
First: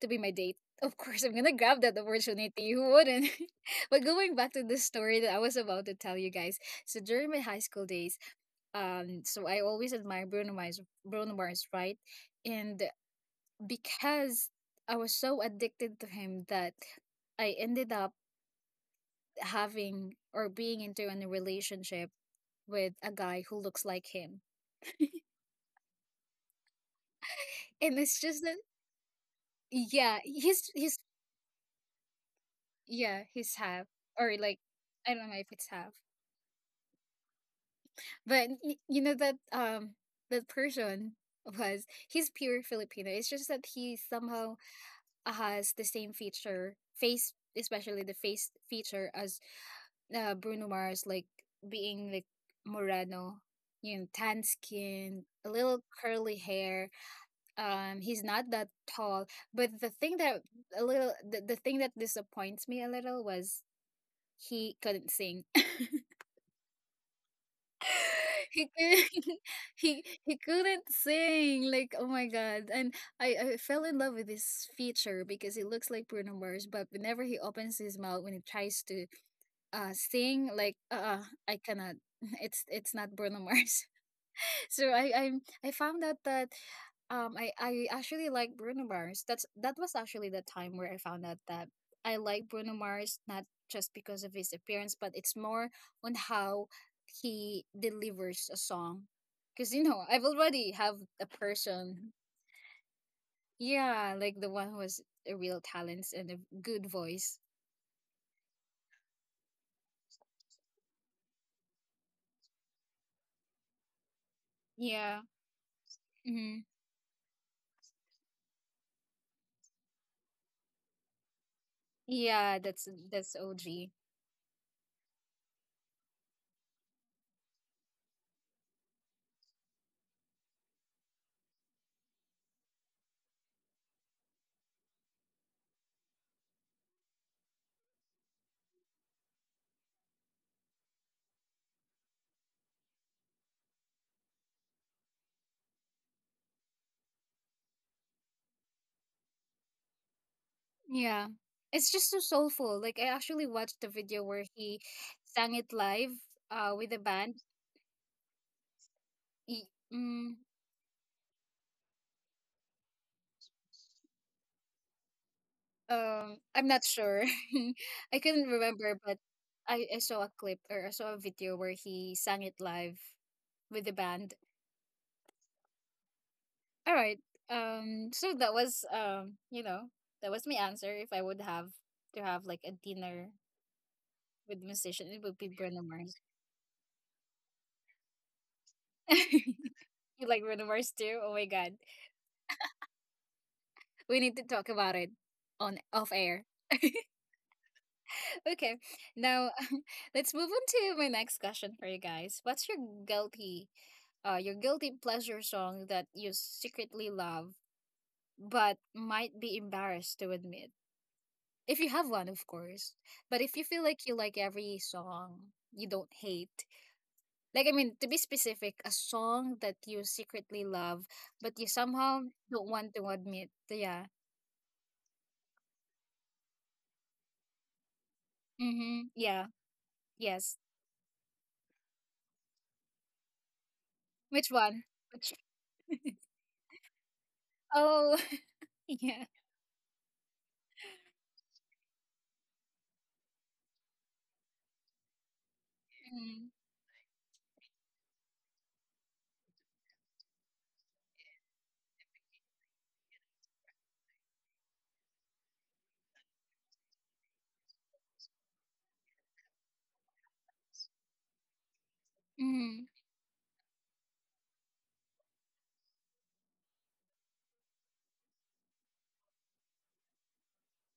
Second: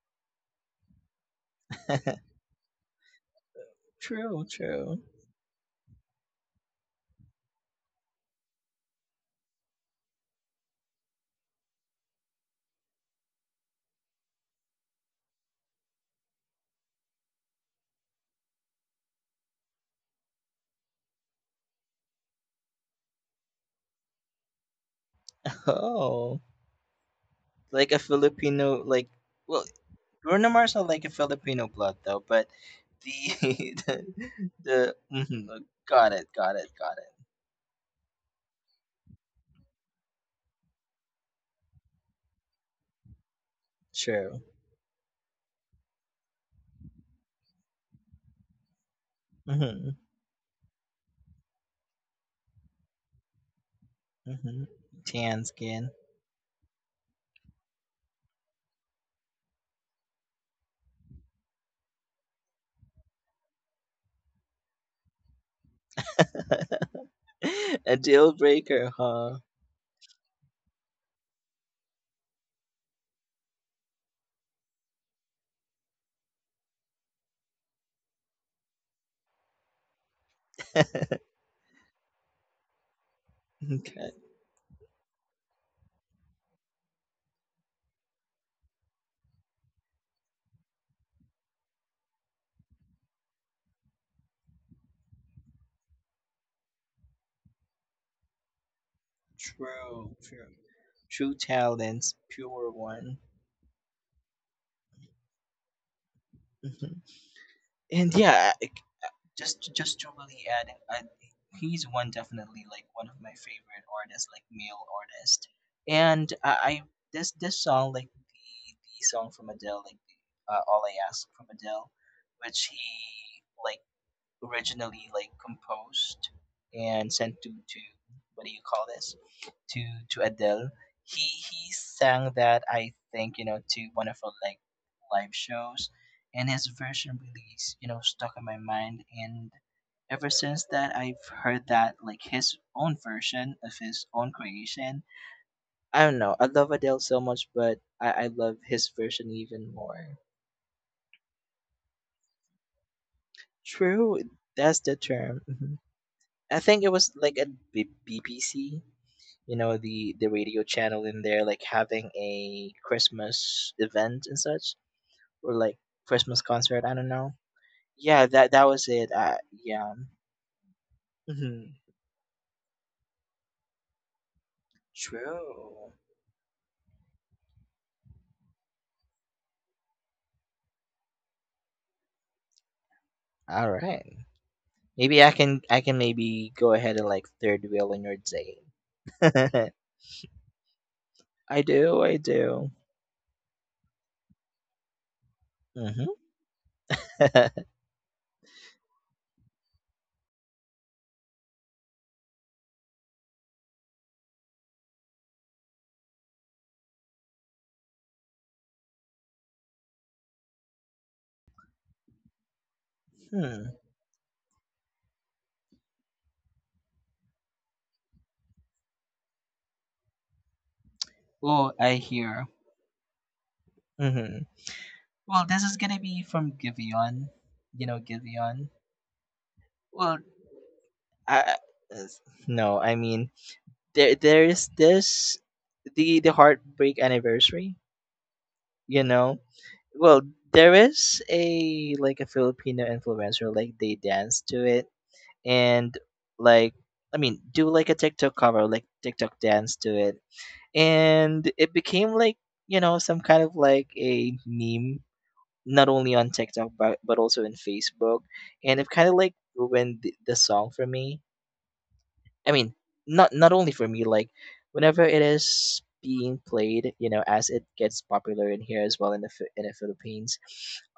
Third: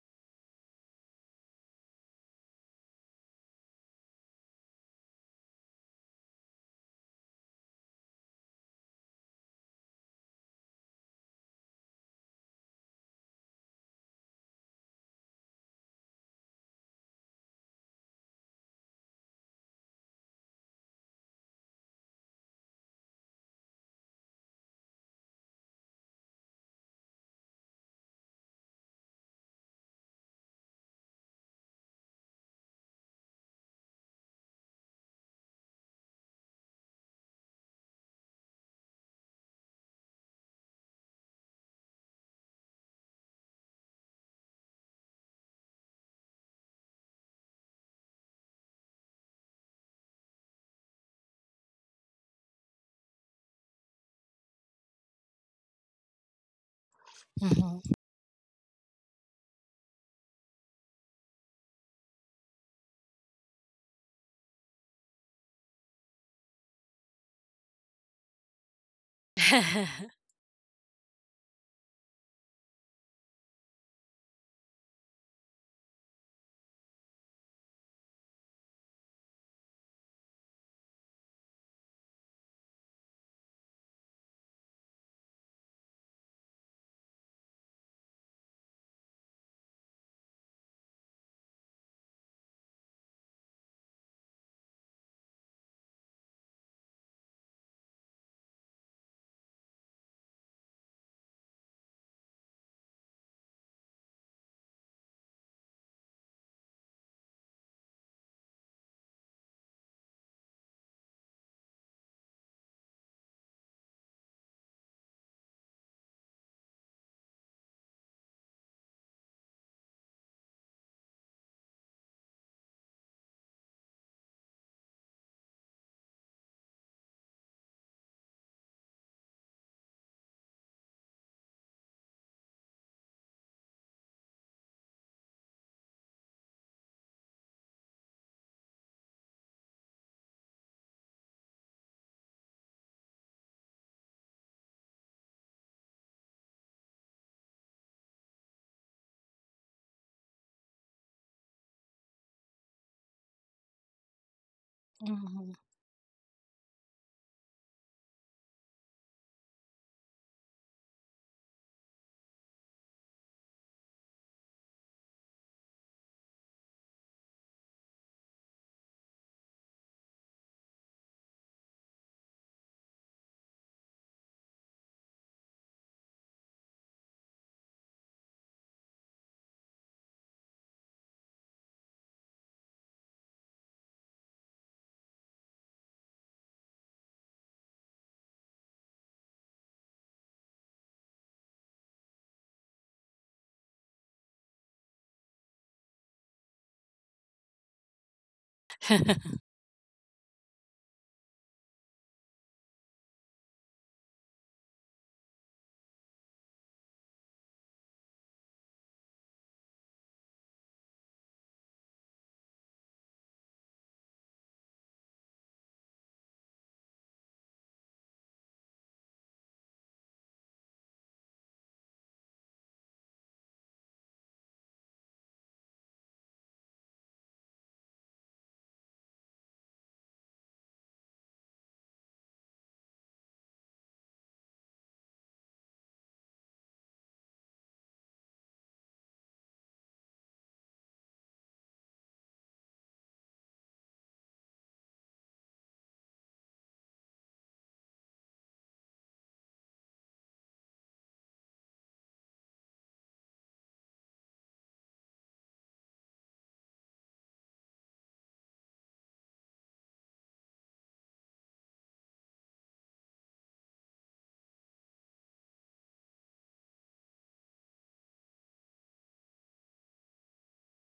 Speaker 1: to be my date, of course. I'm gonna grab that opportunity, who wouldn't? But going
Speaker 3: True,
Speaker 1: back to the
Speaker 3: true.
Speaker 1: story that I was about to tell you guys, so during my high school days, so I always admired Bruno Mars, right? And because I was so addicted to him that I ended up having, or being into, in a relationship with a guy who looks like him.
Speaker 3: Oh, like
Speaker 1: And
Speaker 3: a
Speaker 1: it's just that,
Speaker 3: Filipino? Like, well,
Speaker 1: yeah,
Speaker 3: Bruno
Speaker 1: he's
Speaker 3: Mars not
Speaker 1: he's
Speaker 3: like a Filipino blood though, but
Speaker 1: yeah,
Speaker 3: the.
Speaker 1: he's half, or like,
Speaker 3: The
Speaker 1: I don't know
Speaker 3: mhm,
Speaker 1: if it's half.
Speaker 3: got it, got it, got it.
Speaker 1: But you know that that person was, he's pure Filipino. It's just that he
Speaker 3: True.
Speaker 1: somehow has the same feature face, especially the face feature as,
Speaker 3: Mm-hmm.
Speaker 1: Bruno Mars, like being like Moreno, you know, tan
Speaker 3: Mhm.
Speaker 1: skin,
Speaker 3: Tan
Speaker 1: a little
Speaker 3: skin.
Speaker 1: curly hair,
Speaker 2: Mhm, yes. Yes. Mhm.
Speaker 1: he's not that tall. But the thing that a little the thing that disappoints me a little was he couldn't sing.
Speaker 3: A deal
Speaker 1: he
Speaker 3: breaker, huh?
Speaker 1: couldn't, he couldn't sing, like, oh my god. And I fell in love with his feature because he looks like Bruno Mars, but whenever he opens his mouth, when he tries to sing, like, I cannot, it's not Bruno Mars.
Speaker 3: Okay.
Speaker 1: So I I found out that I actually like Bruno Mars. That's, that was actually the time where I found out that I like Bruno Mars, not just because of his appearance, but it's more on how he delivers a song. 'Cause you know,
Speaker 3: True,
Speaker 1: I've
Speaker 3: true.
Speaker 1: already have a
Speaker 3: True talents,
Speaker 1: person,
Speaker 3: pure one.
Speaker 1: yeah, like the one who has a real talents and a good
Speaker 3: Mhm.
Speaker 1: voice.
Speaker 3: And yeah, just to really add, he's one definitely like one of my favorite artists, like male
Speaker 1: Yeah.
Speaker 3: artist. And I
Speaker 1: Mm-hmm.
Speaker 3: this song, like the song from Adele, like "All I Ask" from Adele, which
Speaker 1: Yeah,
Speaker 3: he
Speaker 1: that's
Speaker 3: like
Speaker 1: OG.
Speaker 3: originally like composed and sent to what do you call this, to to Adele. He sang that, I think, to one of her like live shows, and his version really, stuck in my mind. And ever since that, I've heard that like his own version of his own creation. I don't know. I love Adele so much, but I love his version even more.
Speaker 1: Yeah. It's just so soulful. Like I actually watched the
Speaker 3: True,
Speaker 1: video where
Speaker 3: that's
Speaker 1: he
Speaker 3: the term.
Speaker 2: Mhm.
Speaker 1: sang
Speaker 3: Mm-hmm.
Speaker 1: it live,
Speaker 3: I think it
Speaker 1: with a
Speaker 3: was like
Speaker 1: band.
Speaker 3: at BBC,
Speaker 1: He,
Speaker 3: the
Speaker 1: mm,
Speaker 3: radio channel in there, like having a Christmas event and such, or like Christmas
Speaker 1: I'm not
Speaker 3: concert. I don't
Speaker 1: sure.
Speaker 3: know.
Speaker 1: I
Speaker 3: Yeah,
Speaker 1: couldn't
Speaker 3: that was
Speaker 1: remember,
Speaker 3: it.
Speaker 1: but
Speaker 3: Yeah.
Speaker 1: I saw a clip, or I saw a video where
Speaker 3: Hmm.
Speaker 1: he sang it live with the band.
Speaker 3: True.
Speaker 1: All right. Um, so that was, you know, that was my answer. If I would have to have like a dinner
Speaker 3: All right.
Speaker 1: with musician,
Speaker 3: Maybe
Speaker 1: it
Speaker 3: I
Speaker 1: would be
Speaker 3: can I
Speaker 1: Bruno
Speaker 3: can
Speaker 1: Mars.
Speaker 3: maybe go ahead and like third wheel on your date.
Speaker 1: You like Bruno Mars too? Oh my
Speaker 3: I
Speaker 1: god.
Speaker 3: do. I do.
Speaker 1: We need to talk about it on
Speaker 3: Mm-hmm.
Speaker 1: off air. Okay. Now let's move on to my next question for you guys. What's your guilty, your guilty pleasure song that you secretly love but might be embarrassed to admit? If you have one, of course. But if you
Speaker 3: Hmm.
Speaker 1: feel like you like every song, you don't hate. Like, I mean, to be specific, a song that you secretly love but you
Speaker 3: Oh, I
Speaker 1: somehow
Speaker 3: hear.
Speaker 1: don't want to admit. Yeah.
Speaker 3: Mm-hmm. Well, this is gonna be from Giveon. You know Giveon.
Speaker 1: Mm-hmm. Yeah.
Speaker 3: Well,
Speaker 1: Yes.
Speaker 3: I, no, I mean, there
Speaker 1: Which
Speaker 3: is
Speaker 1: one? Which
Speaker 3: this the heartbreak anniversary,
Speaker 1: Oh,
Speaker 3: you
Speaker 1: yeah.
Speaker 3: know. Well, there is a like a Filipino influencer, like they dance to it, and
Speaker 1: Mm,
Speaker 3: like I mean do like a TikTok cover, like TikTok dance to it, and it became like some kind of like a meme, not only on TikTok but also in Facebook, and it kind of like ruined the song for me. I mean,
Speaker 1: mm,
Speaker 3: not only for me, like whenever it is being played, as it gets popular in here as well in the Philippines,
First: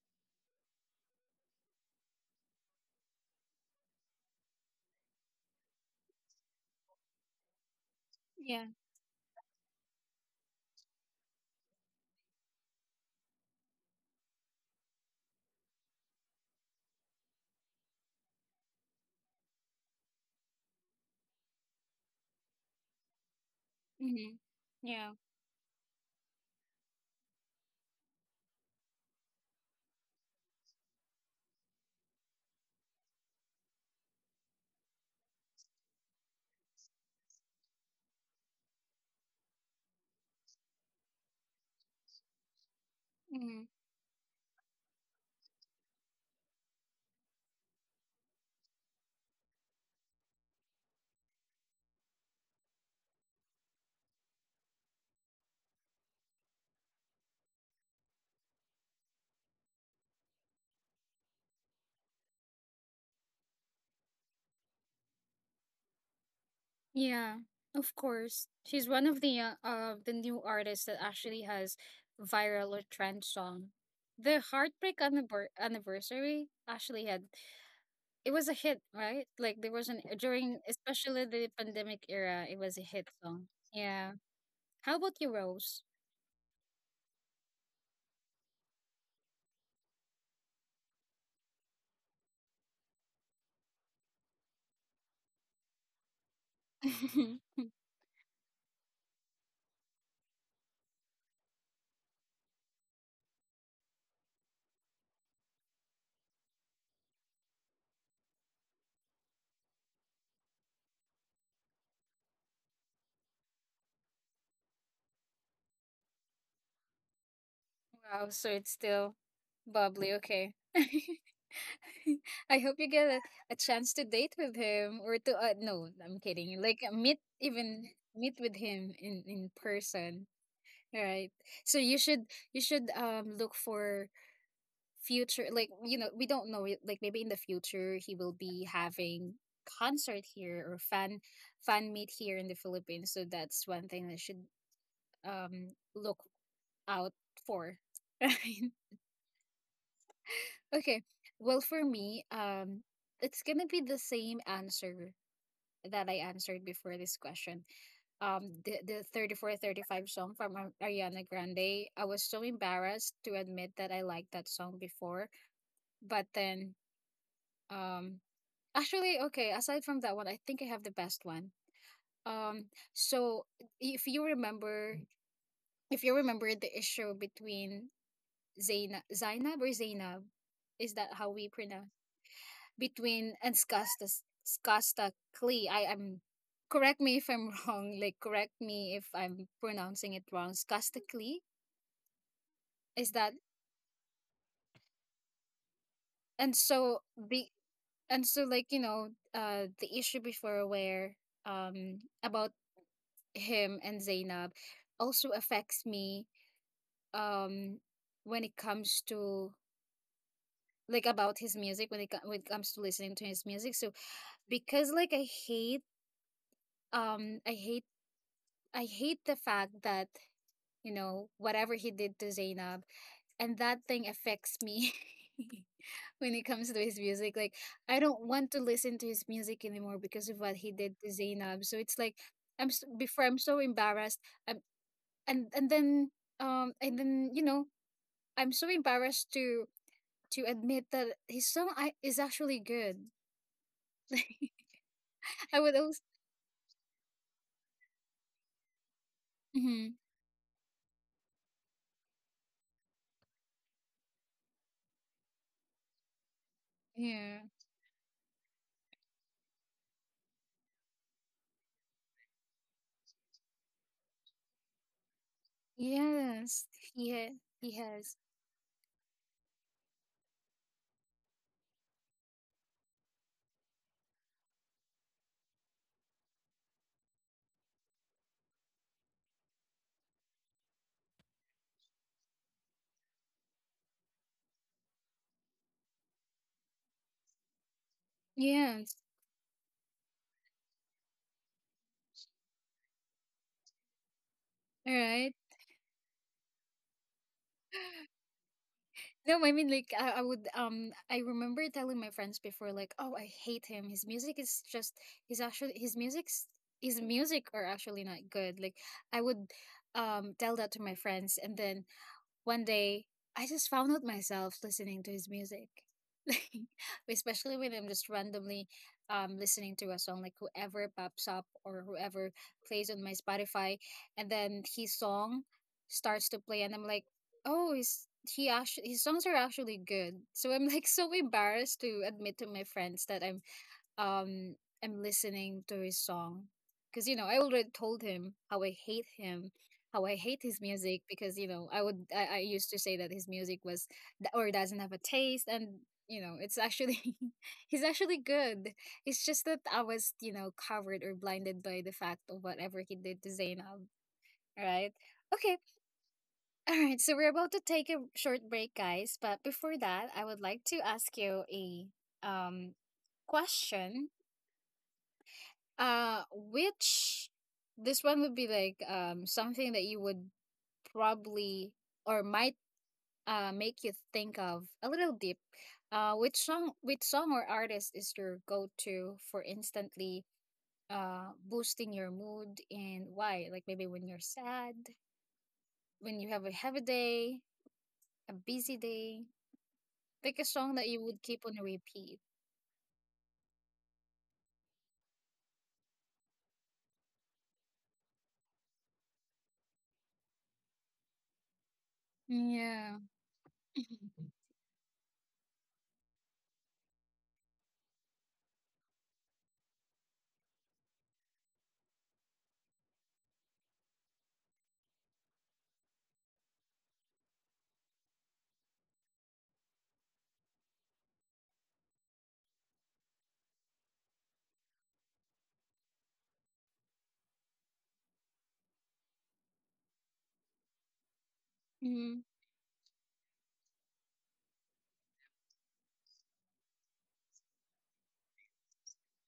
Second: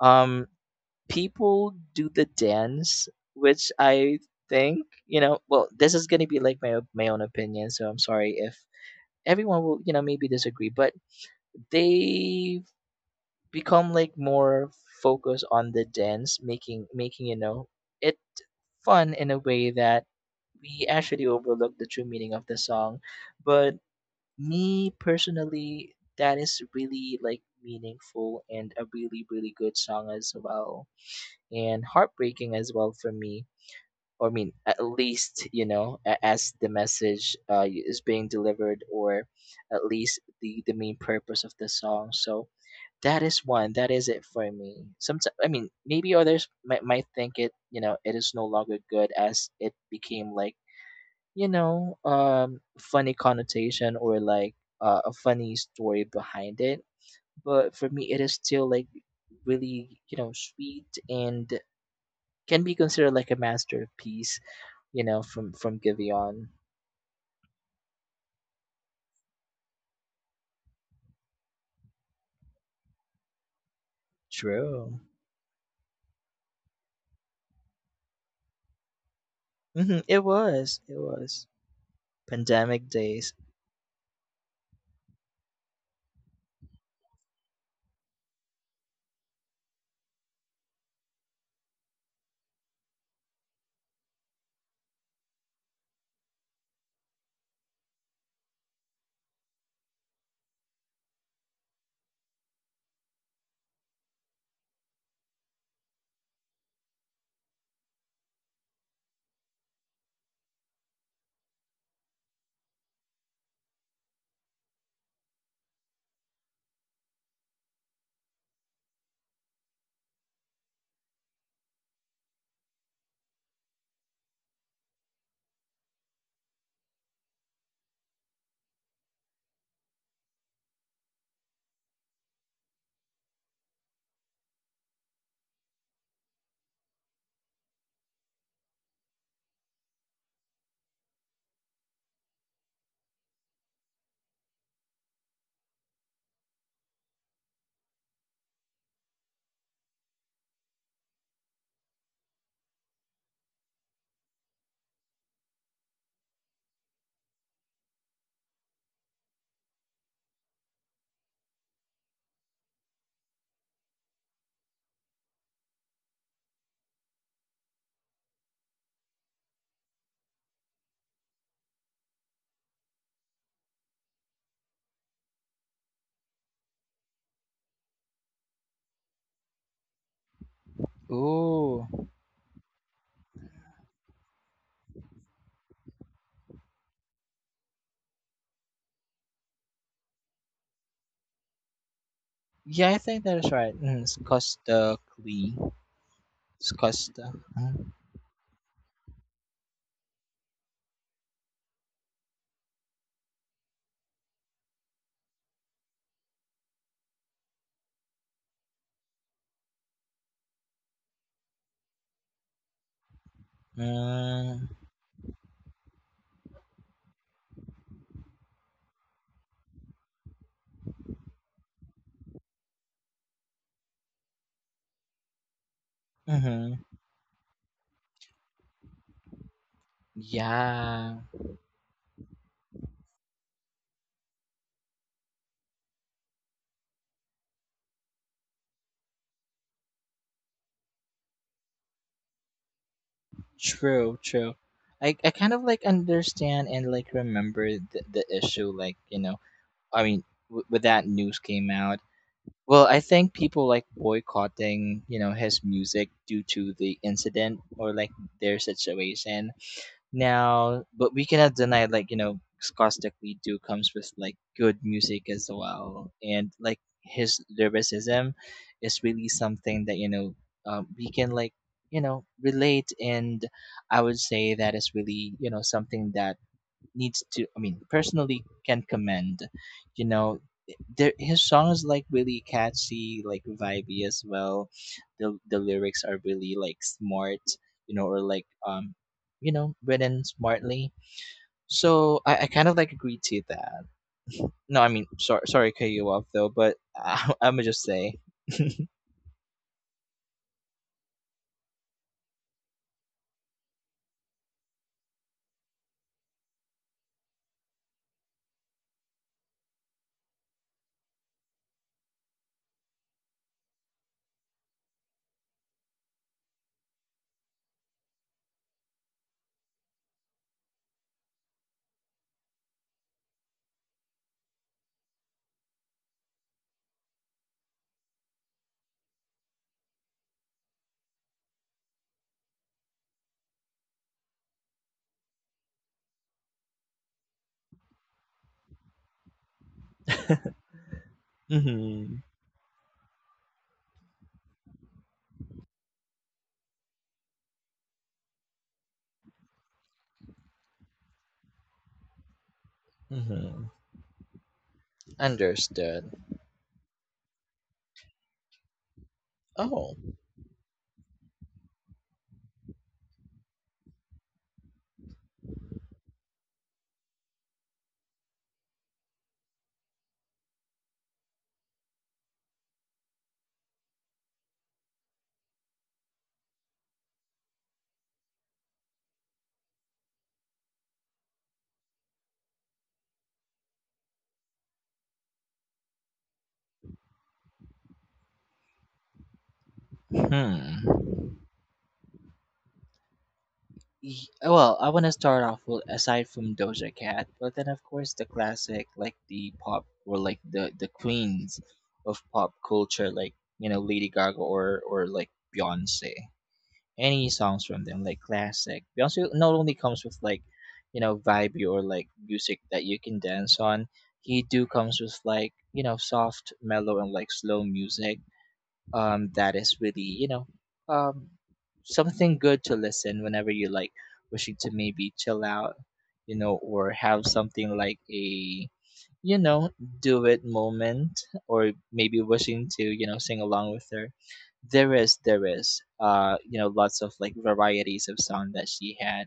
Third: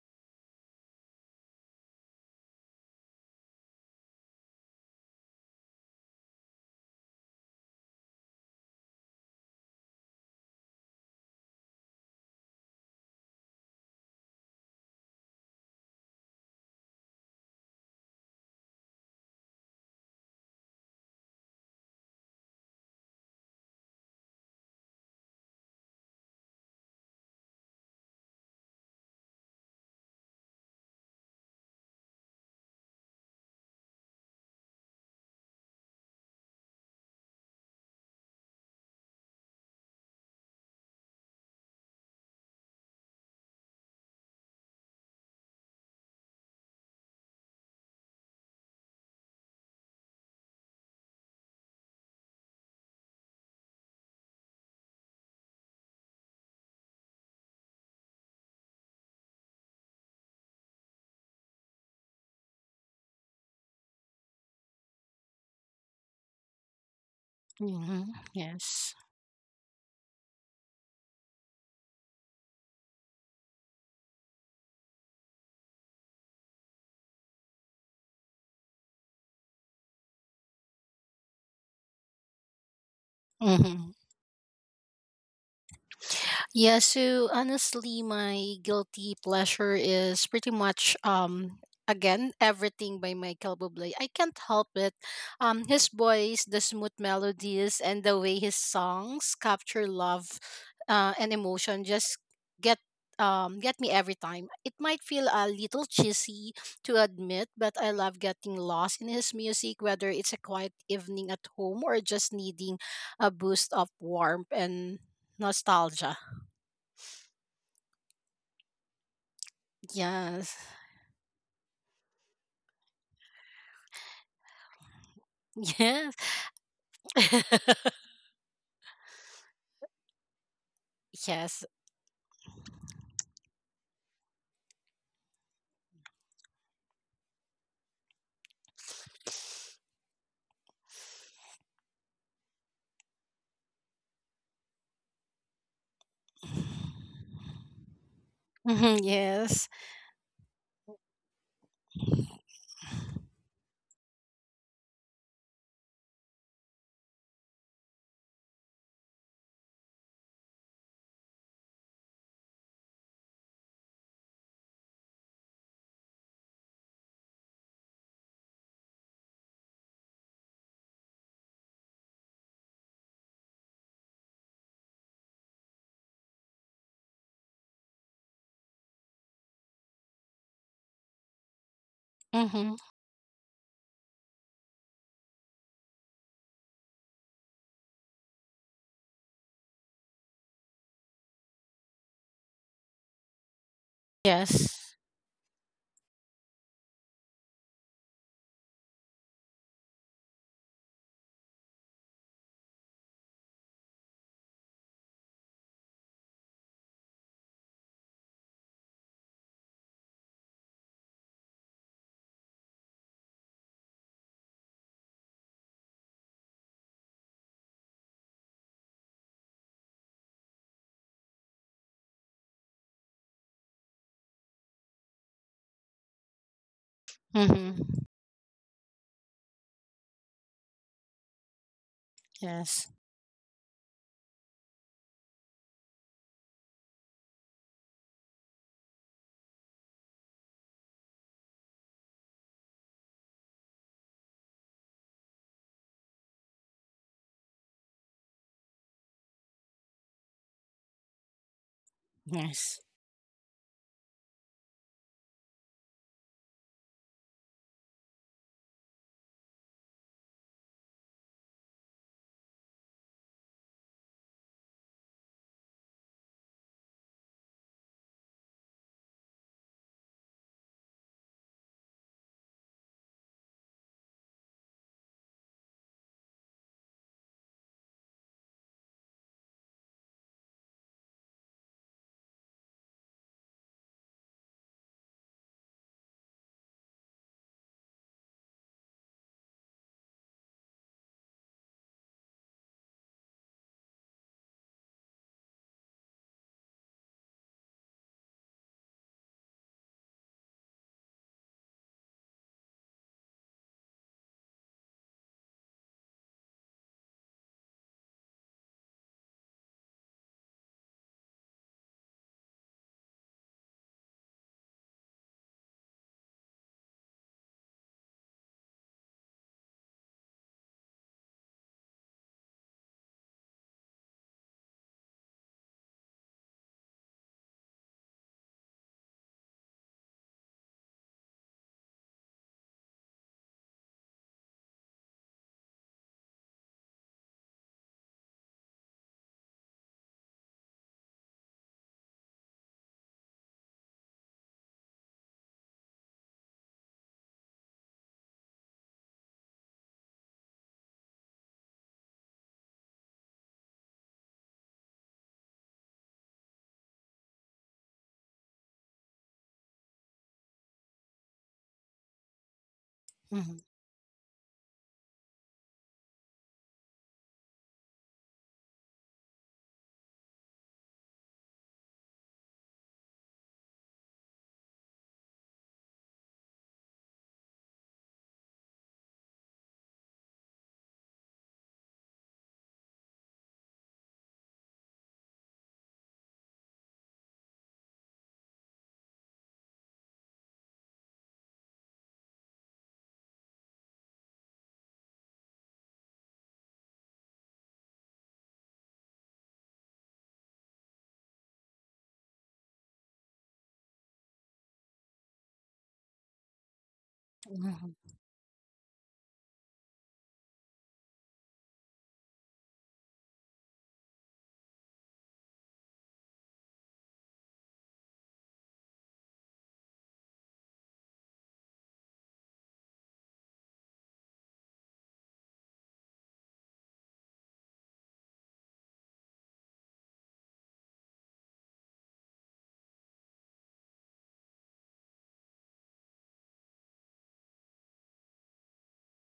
Speaker 3: um, people do the dance, which I think. Well, this is gonna be like my own opinion, so I'm sorry if
Speaker 1: yeah.
Speaker 3: everyone will maybe disagree, but they become like more focused on the dance, making it fun in a way that we actually overlook the true meaning of the song. But
Speaker 1: Mm,
Speaker 3: me
Speaker 1: yeah.
Speaker 3: personally, that is really like meaningful and a really, really good song as well, and heartbreaking as well for me. Or I mean, at least as the message, is being delivered, or at least the main purpose of the song. So that is
Speaker 1: Mm,
Speaker 3: one. That is it for me. Sometimes, I mean, maybe others might think it is no longer good as it became like, funny connotation or like a funny story behind it. But for me, it is still like really sweet and can be considered like a masterpiece, from Giveon.
Speaker 1: yeah. Of
Speaker 2: Mhm.
Speaker 1: course.
Speaker 2: Yes.
Speaker 1: She's one of the new artists that actually has viral or trend song. The
Speaker 3: True.
Speaker 1: Heartbreak Anniversary actually had, it was a hit, right? Like there was an,
Speaker 3: It
Speaker 1: during
Speaker 3: was. It
Speaker 1: especially
Speaker 3: was.
Speaker 1: the pandemic era, it was a
Speaker 3: Pandemic
Speaker 1: hit
Speaker 3: days.
Speaker 1: song.
Speaker 2: Mhm.
Speaker 1: Yeah. How about you, Rose?
Speaker 2: Yeah, so honestly, my guilty pleasure is pretty much again everything by Michael Bublé. I can't help it. His voice, the smooth melodies, and the way his songs capture love, and emotion just get get me every time. It might feel a little cheesy to admit, but I love getting lost in his music, whether it's a quiet evening at home or just needing a boost of warmth and nostalgia.
Speaker 1: Wow, so it's still bubbly,
Speaker 2: Yes.
Speaker 1: okay. I hope you get a chance to date with him, or to, no,
Speaker 2: Yes.
Speaker 1: I'm kidding. Like, meet, even meet with him in person, right?
Speaker 2: Yes.
Speaker 1: So you should, look for future, like, you know, we don't know it, like maybe in the future he will be having concert here, or fan meet here in the Philippines. So that's one thing that should look out for.
Speaker 2: Hmm, yes.
Speaker 1: Okay. Well, for me, it's gonna be the same answer that I answered before this question. The 34 35 song from Ariana Grande. I was so embarrassed to admit that I liked that song before, but then um actually, okay, aside from that one, I think I have the best one. Um, so if you remember, the issue between Zainab or Zainab, is that how we pronounce
Speaker 3: Ooh.
Speaker 2: Hmm,
Speaker 1: between and Skasta, Skasta Klee. I am, correct me if I'm wrong. Like, correct me if I'm pronouncing it wrong. Skasta Klee,
Speaker 3: Yeah, I
Speaker 1: is
Speaker 3: think
Speaker 1: that,
Speaker 3: that is right. Mm, it's
Speaker 2: yes.
Speaker 3: Costa Clee.
Speaker 1: and
Speaker 3: It's
Speaker 1: so
Speaker 3: Costa.
Speaker 1: the,
Speaker 3: Huh?
Speaker 1: and so, like, you know, the issue before where about him and Zainab also affects me, um when it comes to like about his music, when when it comes to listening to his music. So
Speaker 3: Mm,
Speaker 1: because like I hate, um I hate I hate the fact that, you know, whatever he did to Zainab. And that thing affects me when it comes to
Speaker 3: mm-hmm.
Speaker 1: his music. Like, I
Speaker 2: Hmm,
Speaker 1: don't want to listen to his music anymore because of what he did to
Speaker 3: Yeah,
Speaker 1: Zainab. So it's like, I'm s
Speaker 2: yes.
Speaker 1: before, I'm so embarrassed. I'm, and then and then, you know, I'm so embarrassed to, admit that his song is actually good.
Speaker 3: true,
Speaker 1: Like
Speaker 3: true. I kind
Speaker 1: I
Speaker 3: of
Speaker 1: would
Speaker 3: like
Speaker 1: always.
Speaker 3: understand and like remember the issue. Like, you know,
Speaker 1: Mhm.
Speaker 3: I mean, when that news came out,
Speaker 2: Yes.
Speaker 3: well, I think people like boycotting, you know, his music due to the
Speaker 1: Yeah,
Speaker 3: incident or like their situation now. But we cannot deny, like, you know, Skostek do comes with, like, good music as well. And,
Speaker 1: yes,
Speaker 3: like, his
Speaker 1: he has,
Speaker 3: lyricism is really something that, you know, we can, like, you know, relate. And I would say that is really, you know, something that needs to personally can commend, you know, there his song is like really catchy, like vibey as well. The lyrics are really like smart, you know, or like
Speaker 1: yes,
Speaker 3: um, you know, written smartly. So I kind of like agree to that. No, I
Speaker 1: all
Speaker 3: mean,
Speaker 1: right.
Speaker 3: sorry to cut you off though, but I, I'm gonna just say
Speaker 1: No, I mean like I would I remember telling my friends before like, oh, I hate him, his music is just he's actually his music's his music are actually not good, like I would tell that to my friends. And then one day, I just found out myself listening to his music. Like, especially when I'm just randomly listening to a song, like whoever pops up or whoever plays on my Spotify, and then his song starts to play, and I'm like, oh, he actually, his songs are actually good. So I'm like, so embarrassed to admit to my friends that I'm um am listening to his song because, you know, I already told him how I hate him, how I hate his music, because you know I would
Speaker 3: mm-hmm,
Speaker 1: I, I used to say that his music was or doesn't have a taste. And you know, it's actually, he's actually good. It's just that I was, you know, covered or blinded by the fact of whatever he did to
Speaker 3: mm-hmm.
Speaker 1: Zainab, right? Okay,
Speaker 3: Understood.
Speaker 1: all right. So we're about to take a short break, guys. But before
Speaker 3: Oh.
Speaker 1: that, I would like to ask you a um
Speaker 2: Hmm.
Speaker 1: question, which this one would be like something that you would probably or might make you think of a little deep. Which song or artist is your go-to for instantly boosting your mood, and why? Like maybe when you're sad, when you have a heavy day, a busy day, pick a song that you
Speaker 3: hmm
Speaker 1: would keep on repeat.
Speaker 3: Well, I want to start off with aside from Doja Cat, but then of course the classic, like the pop or like the queens of pop
Speaker 1: Yeah.
Speaker 3: culture, like you know, Lady Gaga or like Beyonce. Any songs from them
Speaker 2: Hmm.
Speaker 3: like classic. Beyonce not only comes with like, you know, vibey or like music that you can dance on, he do comes with like, you know, soft, mellow, and like slow music that is really, you know, um, something good to listen whenever you like wishing to maybe chill out, you know, or have something like a, you know, do it moment, or maybe
Speaker 1: Mhm.
Speaker 3: wishing to, you know, sing along with her. There is you know, lots of like varieties of song that she had,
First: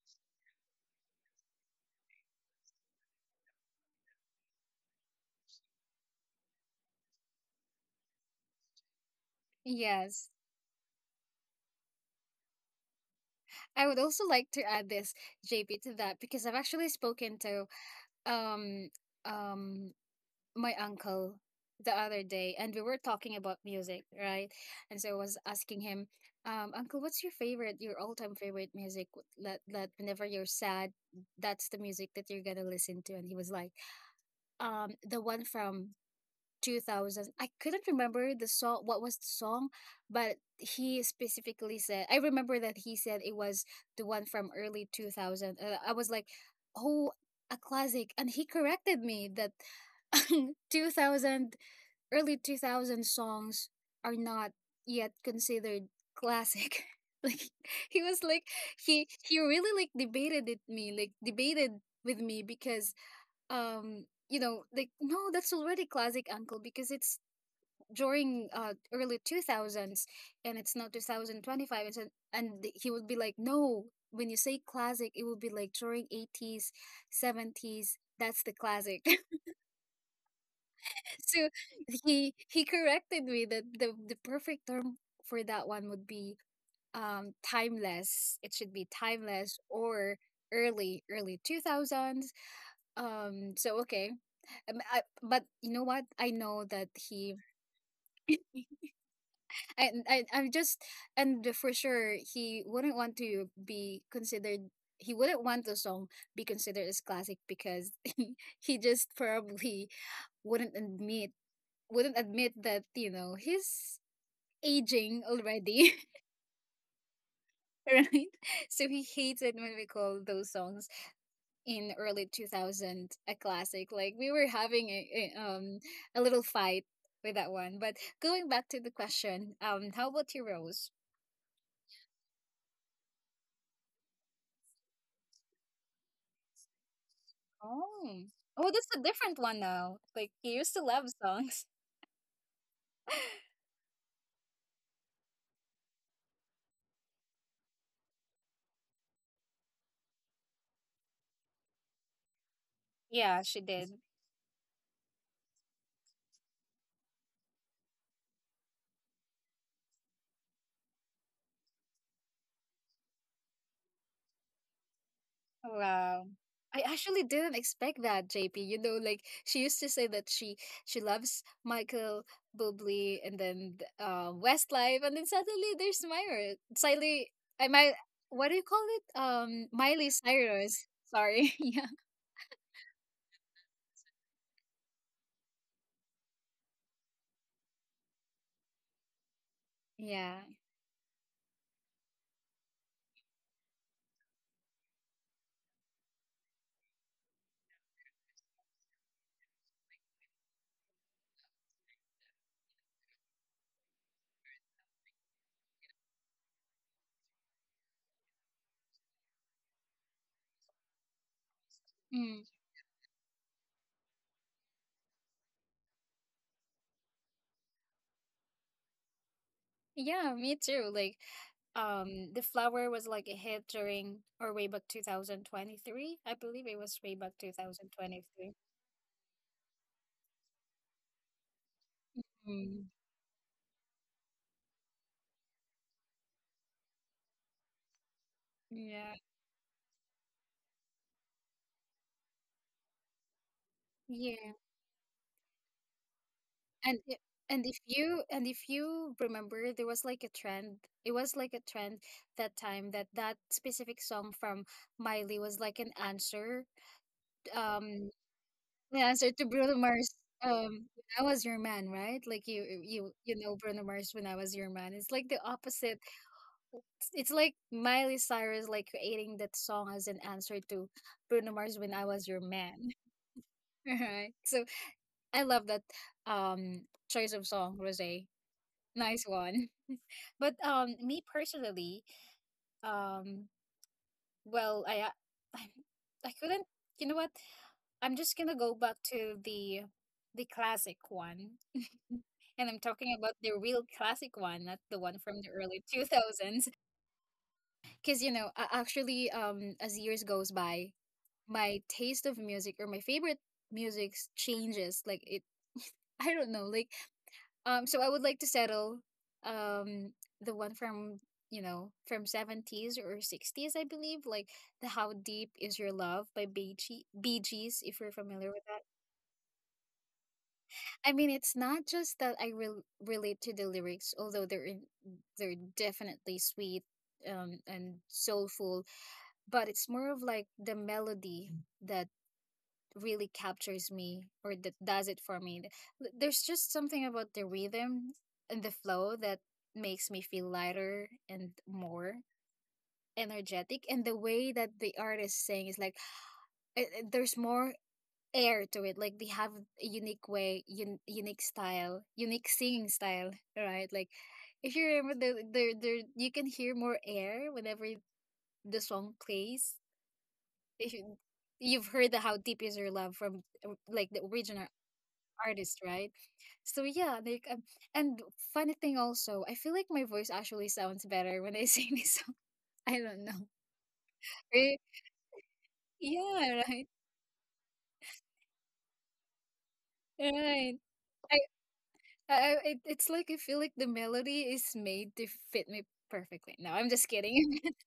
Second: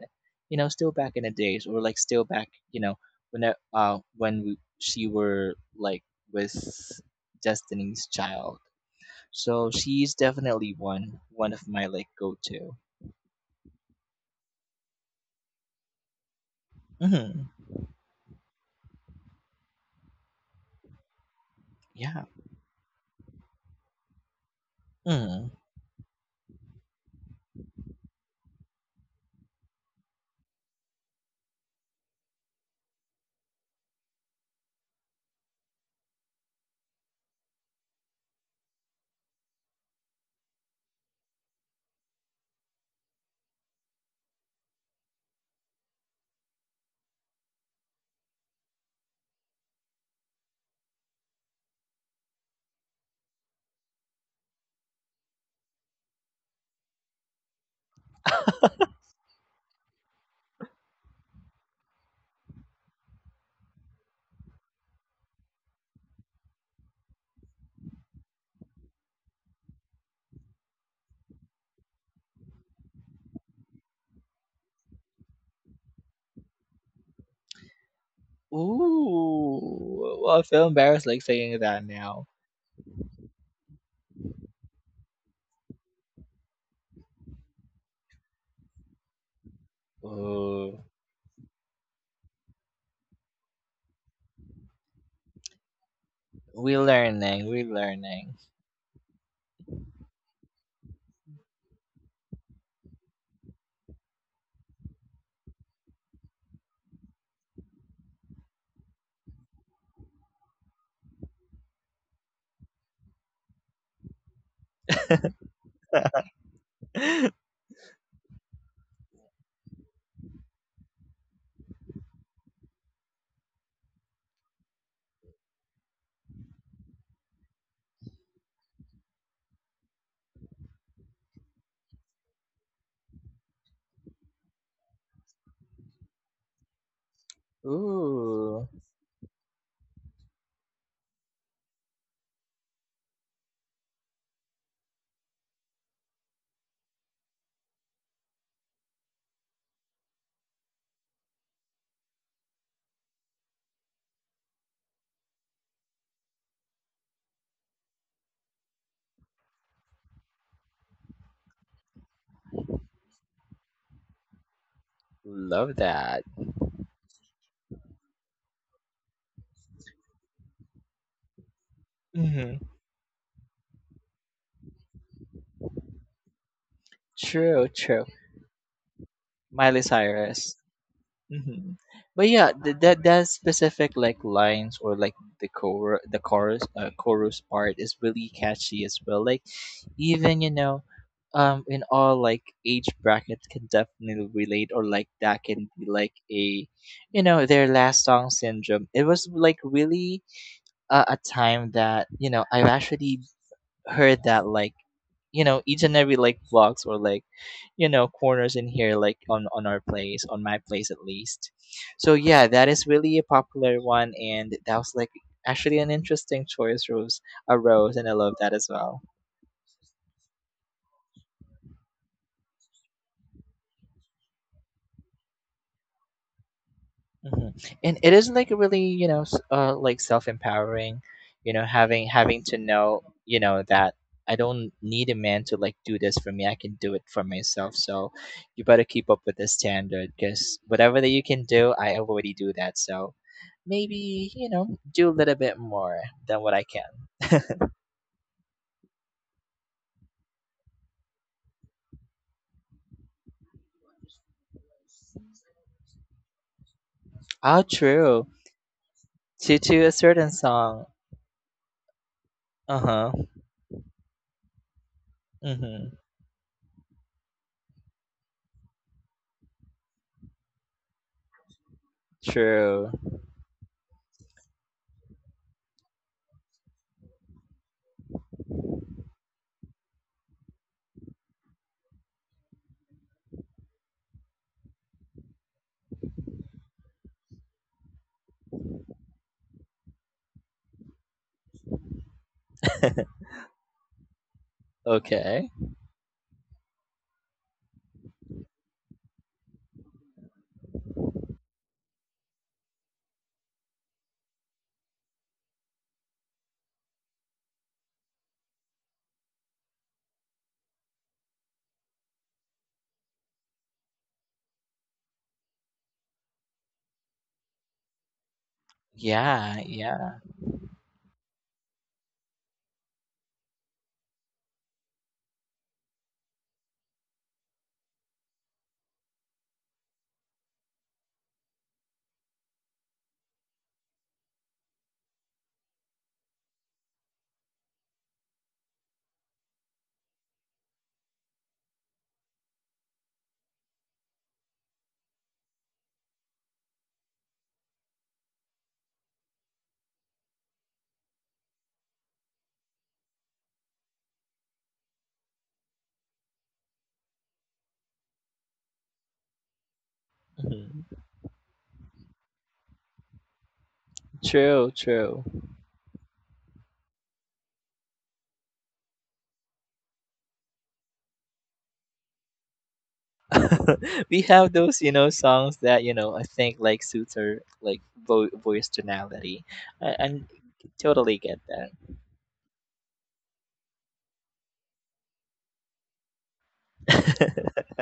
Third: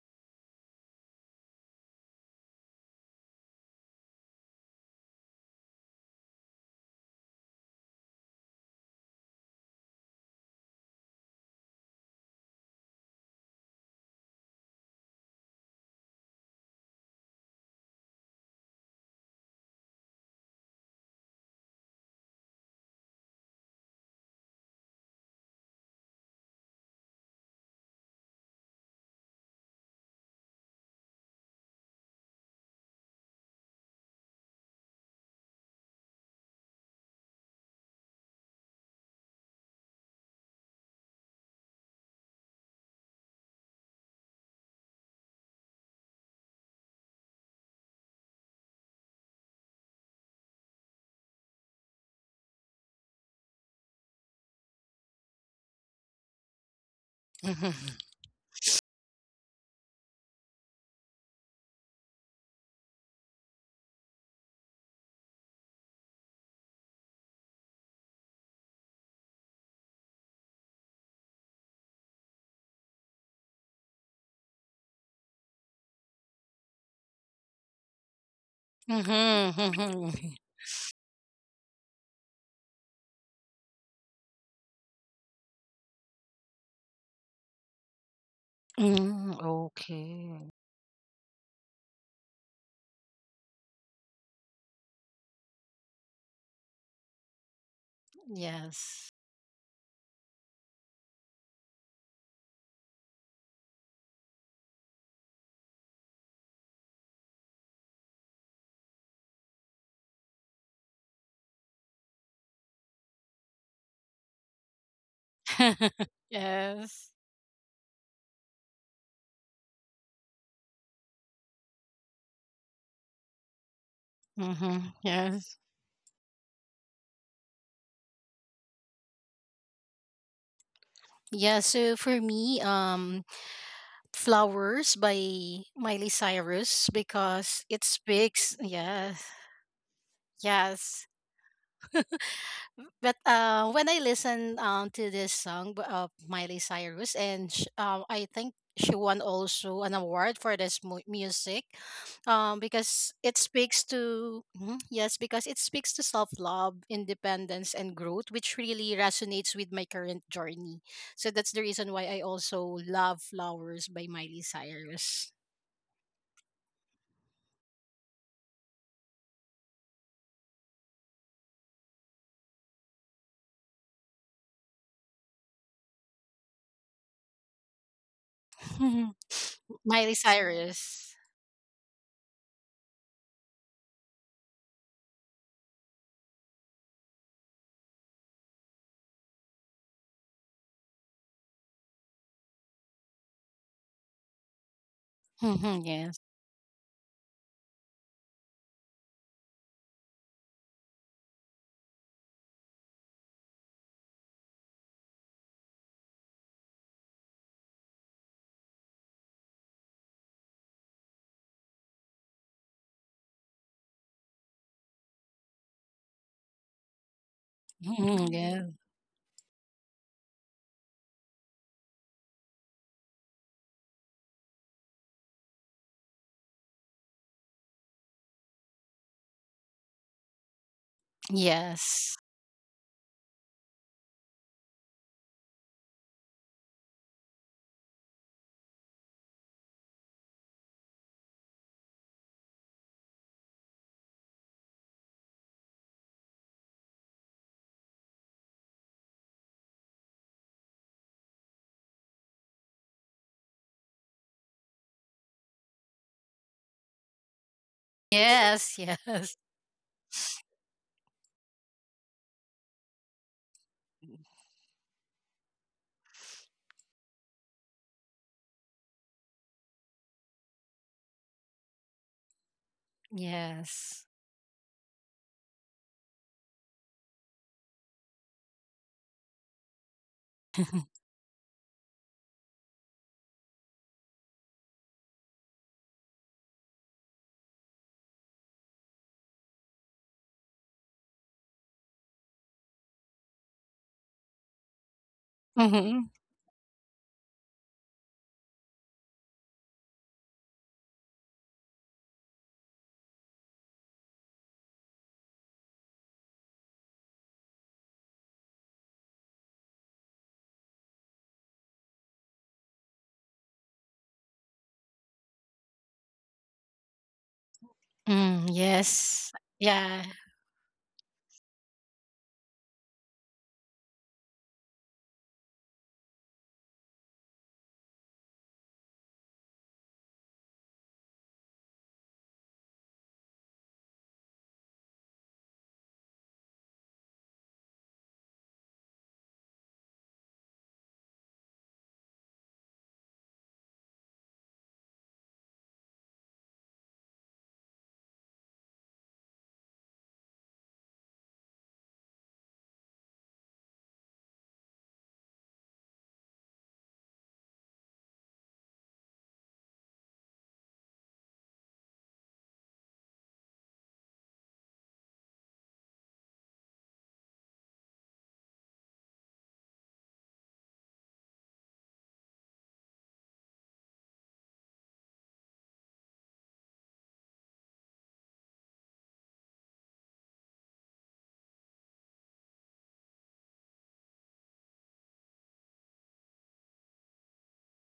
Speaker 3: you know, still back in the days or like still back, you know, when she were like with Destiny's Child. So she's
Speaker 1: Yes,
Speaker 3: definitely one of my like go to.
Speaker 1: I would also like to add this, JP, to that because I've actually spoken
Speaker 3: Hmm.
Speaker 1: to um um my uncle the other
Speaker 3: Yeah.
Speaker 1: day, and we were talking about music, right? And so I was
Speaker 3: Mm.
Speaker 1: asking him, Uncle, what's your favorite, your all time favorite music, that that whenever you're sad, that's the music that you're gonna listen to? And he was like, the one from 2000. I couldn't remember the song, what was the song, but he specifically said, I remember that he said it was the one from early 2000. I was like, oh, a classic. And he corrected me that 2000, early 2000 songs are not yet considered classic. Like, he was like, he really like debated it me, like debated with me because, um, you know, like, no, that's already classic, uncle, because it's during early 2000s, and it's not 2025, and he would be like, no, when you say classic it would be like during 80s, 70s, that's the classic.
Speaker 3: Ooh.
Speaker 2: Hmm.
Speaker 3: Well, I feel embarrassed like saying
Speaker 1: So
Speaker 3: that now.
Speaker 1: he corrected me that the perfect term for that one would be, um, timeless. It should be
Speaker 2: Hmm.
Speaker 1: timeless, or
Speaker 2: Okay.
Speaker 3: Ooh.
Speaker 1: early early 2000s, um, so okay. I, but you know what? I know
Speaker 3: We're
Speaker 1: that he,
Speaker 3: learning. We're learning.
Speaker 2: Yes.
Speaker 1: I'm just, and for sure he wouldn't want to be considered, he wouldn't want the song be considered as classic, because he just probably wouldn't admit, wouldn't admit that, you know, he's aging already.
Speaker 2: Yes.
Speaker 1: Right, so he hates it when we call those songs in early 2000 a classic. Like we were
Speaker 2: Mm-hmm.
Speaker 1: having a,
Speaker 2: Yes.
Speaker 1: um, a little fight with that one. But going back to the question, how about you, Rose?
Speaker 2: Yeah, so for me, Flowers by Miley Cyrus because it
Speaker 1: Oh,
Speaker 2: speaks,
Speaker 3: Ooh.
Speaker 1: oh, that's a
Speaker 2: yes,
Speaker 1: different one now. Like, you used to love
Speaker 2: yes,
Speaker 1: songs.
Speaker 2: But when I listen, to this song of Miley Cyrus, and I think she won also an award for this music, because it
Speaker 1: Yeah, she
Speaker 2: speaks
Speaker 1: did.
Speaker 2: to, mhm, yes, because it speaks to self-love, independence and growth, which really resonates with my current journey. So that's the reason why I also love Flowers by Miley Cyrus.
Speaker 3: Love
Speaker 1: Wow.
Speaker 3: that.
Speaker 1: I actually didn't expect that, JP. You know, like, she used to say that she loves Michael
Speaker 3: Hmm.
Speaker 1: Bublé and then Westlife, and then suddenly there's Myra. Slightly, I
Speaker 3: True.
Speaker 1: my,
Speaker 3: True.
Speaker 1: what do you call it?
Speaker 3: Miley
Speaker 1: Miley
Speaker 2: Miley
Speaker 3: Cyrus.
Speaker 1: Cyrus.
Speaker 2: Cyrus.
Speaker 1: Sorry.
Speaker 3: Hmm.
Speaker 1: Yeah.
Speaker 3: But yeah, that that specific like lines or like the chorus chorus part is really catchy as well. Like
Speaker 1: Yeah.
Speaker 3: even you know, in all like age brackets can definitely relate or like that can be like
Speaker 2: Yes.
Speaker 3: a, you know, their last song syndrome. It was like really a time that you know, I've actually heard that like, you know, each and every like vlogs or like, you know, corners in here, like on our place, on my place at least. So yeah,
Speaker 1: Mm.
Speaker 3: that is really a popular one and that was like actually an interesting choice, Rose. A Rose, and I love that
Speaker 2: Yes.
Speaker 3: as well.
Speaker 1: Yeah. Me too. Like, the flower was like a hit during or way back 2023. I believe it was way back
Speaker 3: Hmm. And it is like
Speaker 1: 2023.
Speaker 3: really, you know, like self empowering, you know, having
Speaker 2: Yes.
Speaker 3: having to
Speaker 1: Mm.
Speaker 3: know, you know, that I don't need a man to like do this for me. I can do it for myself. So you better keep
Speaker 1: Yeah.
Speaker 3: up with the standard because whatever that you can do, I already do that. So maybe, you
Speaker 1: Yeah.
Speaker 3: know, do a little bit more than what I can.
Speaker 1: And i- and if you, and if you remember, there was like a trend. It was like a trend that time, that that specific song from Miley was like
Speaker 3: Oh,
Speaker 1: um,
Speaker 3: true.
Speaker 2: Yes.
Speaker 1: an answer
Speaker 2: Yes.
Speaker 1: to
Speaker 3: To
Speaker 1: Bruno
Speaker 3: to a
Speaker 1: Mars.
Speaker 3: certain song.
Speaker 1: When I Was Your Man, right? Like, you,
Speaker 3: Uh
Speaker 1: you,
Speaker 3: huh.
Speaker 1: you know Bruno Mars. When I Was Your Man, it's like the
Speaker 3: Mm-hmm.
Speaker 1: opposite. It's like Miley Cyrus, like creating that song as an answer to Bruno Mars. When I Was Your Man,
Speaker 3: True.
Speaker 2: Yes.
Speaker 1: right? So I love that um choice of song, Rosé. Nice one. But me personally, um, well, I, I couldn't. You know what? I'm just gonna go back to the classic one, and I'm talking about the real classic one, not the one from the
Speaker 3: Okay.
Speaker 1: early
Speaker 2: Mm-hmm.
Speaker 1: 2000s. Because you know, actually, as years goes by, my taste of music or my favorite music changes. Like, it, I don't know. Like, um, so I would like to settle um the one from, you know, from 70s or 60s, I believe, like the How Deep Is Your Love by Bee Gees, if you're familiar
Speaker 2: Mm,
Speaker 1: with that.
Speaker 2: yes.
Speaker 3: Yeah.
Speaker 2: Yeah.
Speaker 3: Yeah.
Speaker 1: I mean, it's not just that I relate to the lyrics, although they're definitely sweet, and soulful, but it's more of like the melody that really captures me, or that does it for me. There's just something about the rhythm and the flow that makes me feel lighter and more energetic, and the way that the artist saying is like, there's more air to it. Like, they have a unique way, unique style, unique singing style, right? Like, if you remember, the the you can hear more air whenever the song plays, if
Speaker 3: Hmm.
Speaker 1: you, you've heard the How Deep Is Your Love from, like the original
Speaker 3: True. True.
Speaker 1: artist, right? So yeah, like, and funny thing also, I feel like my voice actually sounds better when I sing this song. I don't know.
Speaker 3: We have
Speaker 1: Right?
Speaker 3: those, you know, songs that you know, I think
Speaker 1: Yeah, right.
Speaker 3: like suits her like voice tonality. I
Speaker 1: Right.
Speaker 3: totally
Speaker 1: I,
Speaker 3: get
Speaker 1: it's like, I feel like the melody is made to fit me perfectly. No, I'm just kidding.
Speaker 3: that.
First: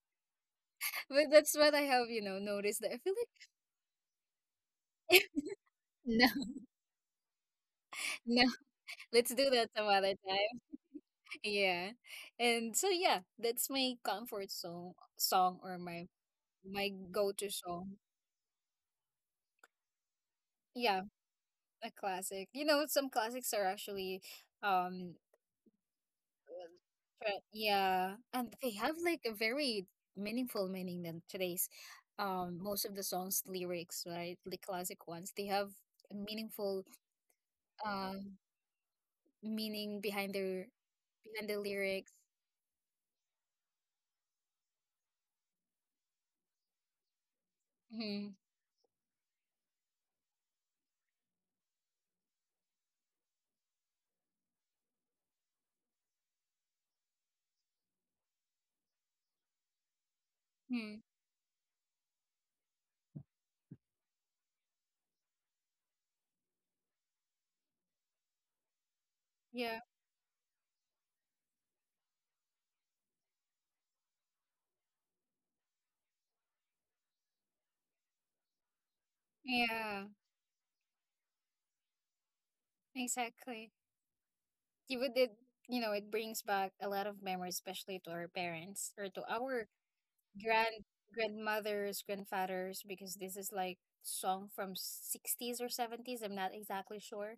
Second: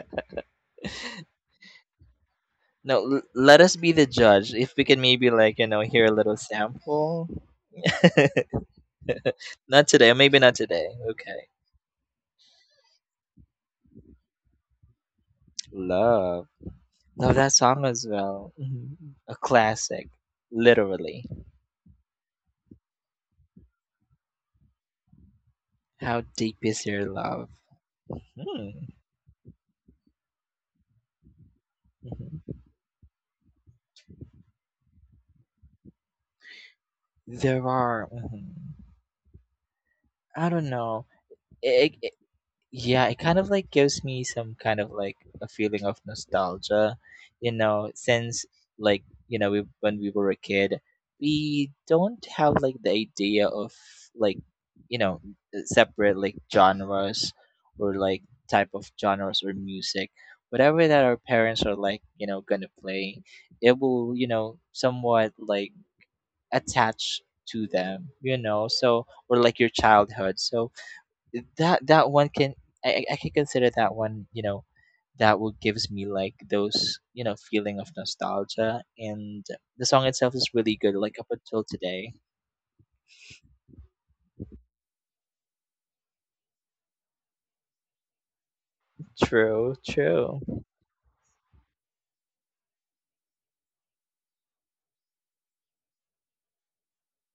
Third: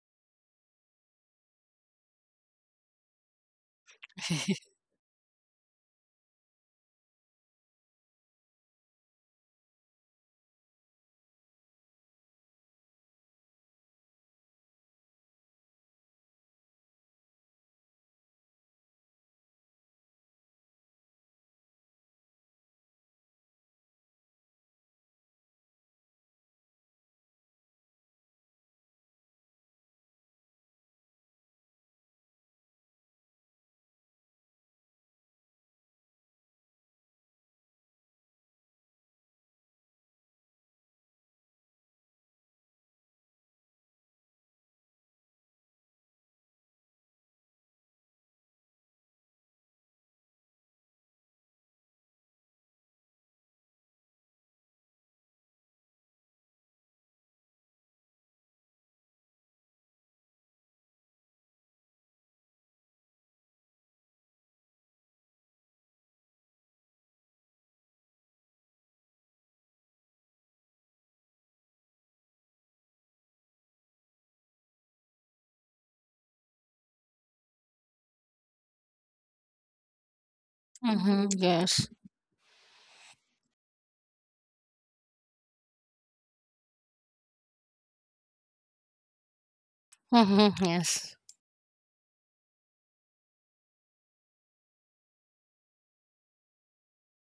Speaker 1: But that's what I have, you know, noticed that
Speaker 3: No,
Speaker 1: I feel
Speaker 3: let us be the judge if we can
Speaker 1: like,
Speaker 3: maybe like, you know, hear a
Speaker 1: no,
Speaker 3: little sample.
Speaker 1: no, let's do that some
Speaker 3: Not today,
Speaker 1: other
Speaker 3: maybe not
Speaker 1: time.
Speaker 3: today, okay.
Speaker 1: Yeah. And so yeah, that's my comfort song, or my
Speaker 3: Love, love
Speaker 1: go-to
Speaker 3: that song
Speaker 1: song.
Speaker 3: as well. Mhm. A classic,
Speaker 1: Yeah,
Speaker 3: literally.
Speaker 1: a classic. You know, some classics are actually, um,
Speaker 3: How deep is your love.
Speaker 1: yeah, and
Speaker 3: Hmm.
Speaker 1: they have like a very meaningful meaning than today's,
Speaker 3: Mhm.
Speaker 1: most of the songs lyrics, right? The classic ones, they have a meaningful,
Speaker 3: There are,
Speaker 1: um,
Speaker 3: mhm.
Speaker 1: meaning behind
Speaker 3: I
Speaker 1: their,
Speaker 3: don't know.
Speaker 1: behind the
Speaker 3: It.
Speaker 1: lyrics.
Speaker 3: Yeah, it kind of like gives me some kind of like a feeling of nostalgia, you know,
Speaker 1: Mm-hmm.
Speaker 3: since like, you know, when we were a kid, we don't have like the idea of like, you know, separate like genres or like type of genres or music. Whatever
Speaker 1: Hmm.
Speaker 3: that our parents are like, you know, gonna play, it will, you know, somewhat like attach to them, you know, so or like your
Speaker 1: Yeah,
Speaker 3: childhood. So that that one can I can consider that one, you know, that will gives me like those, you know, feeling of nostalgia and the
Speaker 1: yeah,
Speaker 3: song itself is really good, like
Speaker 2: Mm-hmm.
Speaker 3: up until
Speaker 2: Yes.
Speaker 3: today.
Speaker 1: exactly. You it, you know, it brings back a lot of memories, especially to our parents, or to our
Speaker 3: True, true.
Speaker 2: Mm-hmm.
Speaker 1: grand,
Speaker 2: Yes.
Speaker 1: grandmothers, grandfathers, because this is like song from 60s or 70s. I'm not exactly sure.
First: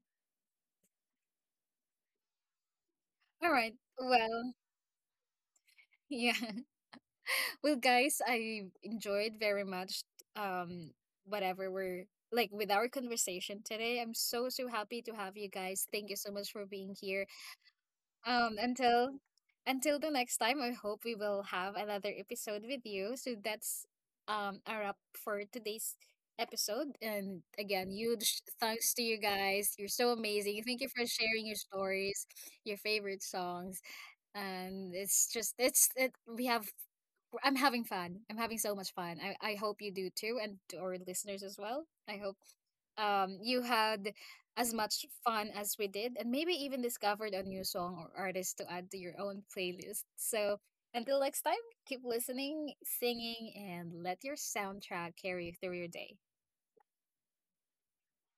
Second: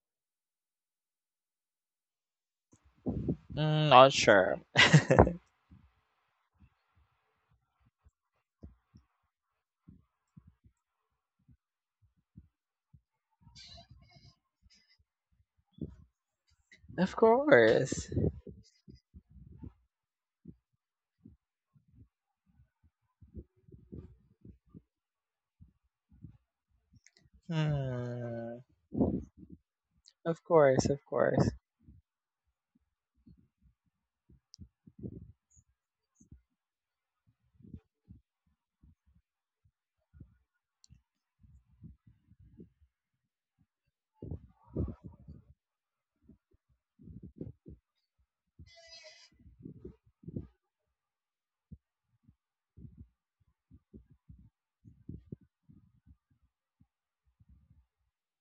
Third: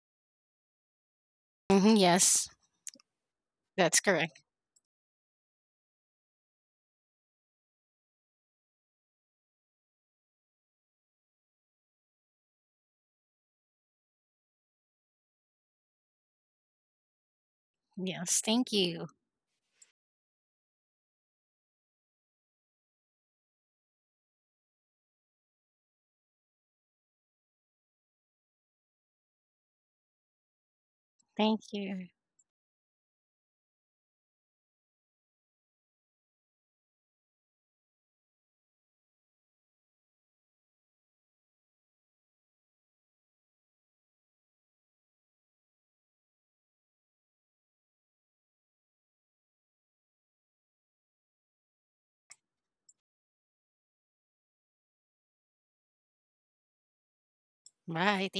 Speaker 2: Mm-hmm. Yes.
Speaker 1: All right.
Speaker 3: Mm,
Speaker 2: That's
Speaker 3: not
Speaker 2: correct.
Speaker 1: Well,
Speaker 3: sure.
Speaker 1: yeah. Well, guys, I enjoyed very much um whatever we're like with our conversation today. I'm so so happy to have you guys. Thank you so much for being
Speaker 3: Of
Speaker 1: here.
Speaker 3: course.
Speaker 2: Yes.
Speaker 1: Um,
Speaker 2: Thank you.
Speaker 1: until until the next time, I hope we will have another episode with you. So that's a wrap for today's episode. And again, huge
Speaker 3: Hmm.
Speaker 1: thanks to you guys. You're so
Speaker 3: Of
Speaker 1: amazing. Thank
Speaker 3: course,
Speaker 1: you
Speaker 3: of
Speaker 1: for
Speaker 3: course.
Speaker 1: sharing your
Speaker 2: Thank you.
Speaker 1: stories, your favorite songs. And it's just it's it, we have I'm having fun. I'm having so much fun. I hope you do too, and to our listeners as well. I hope, you had as much fun as we did, and maybe even discovered a new song or artist to add to your own playlist. So until next time, keep listening, singing, and let your soundtrack carry you through your day.
Speaker 2: Bye. Thank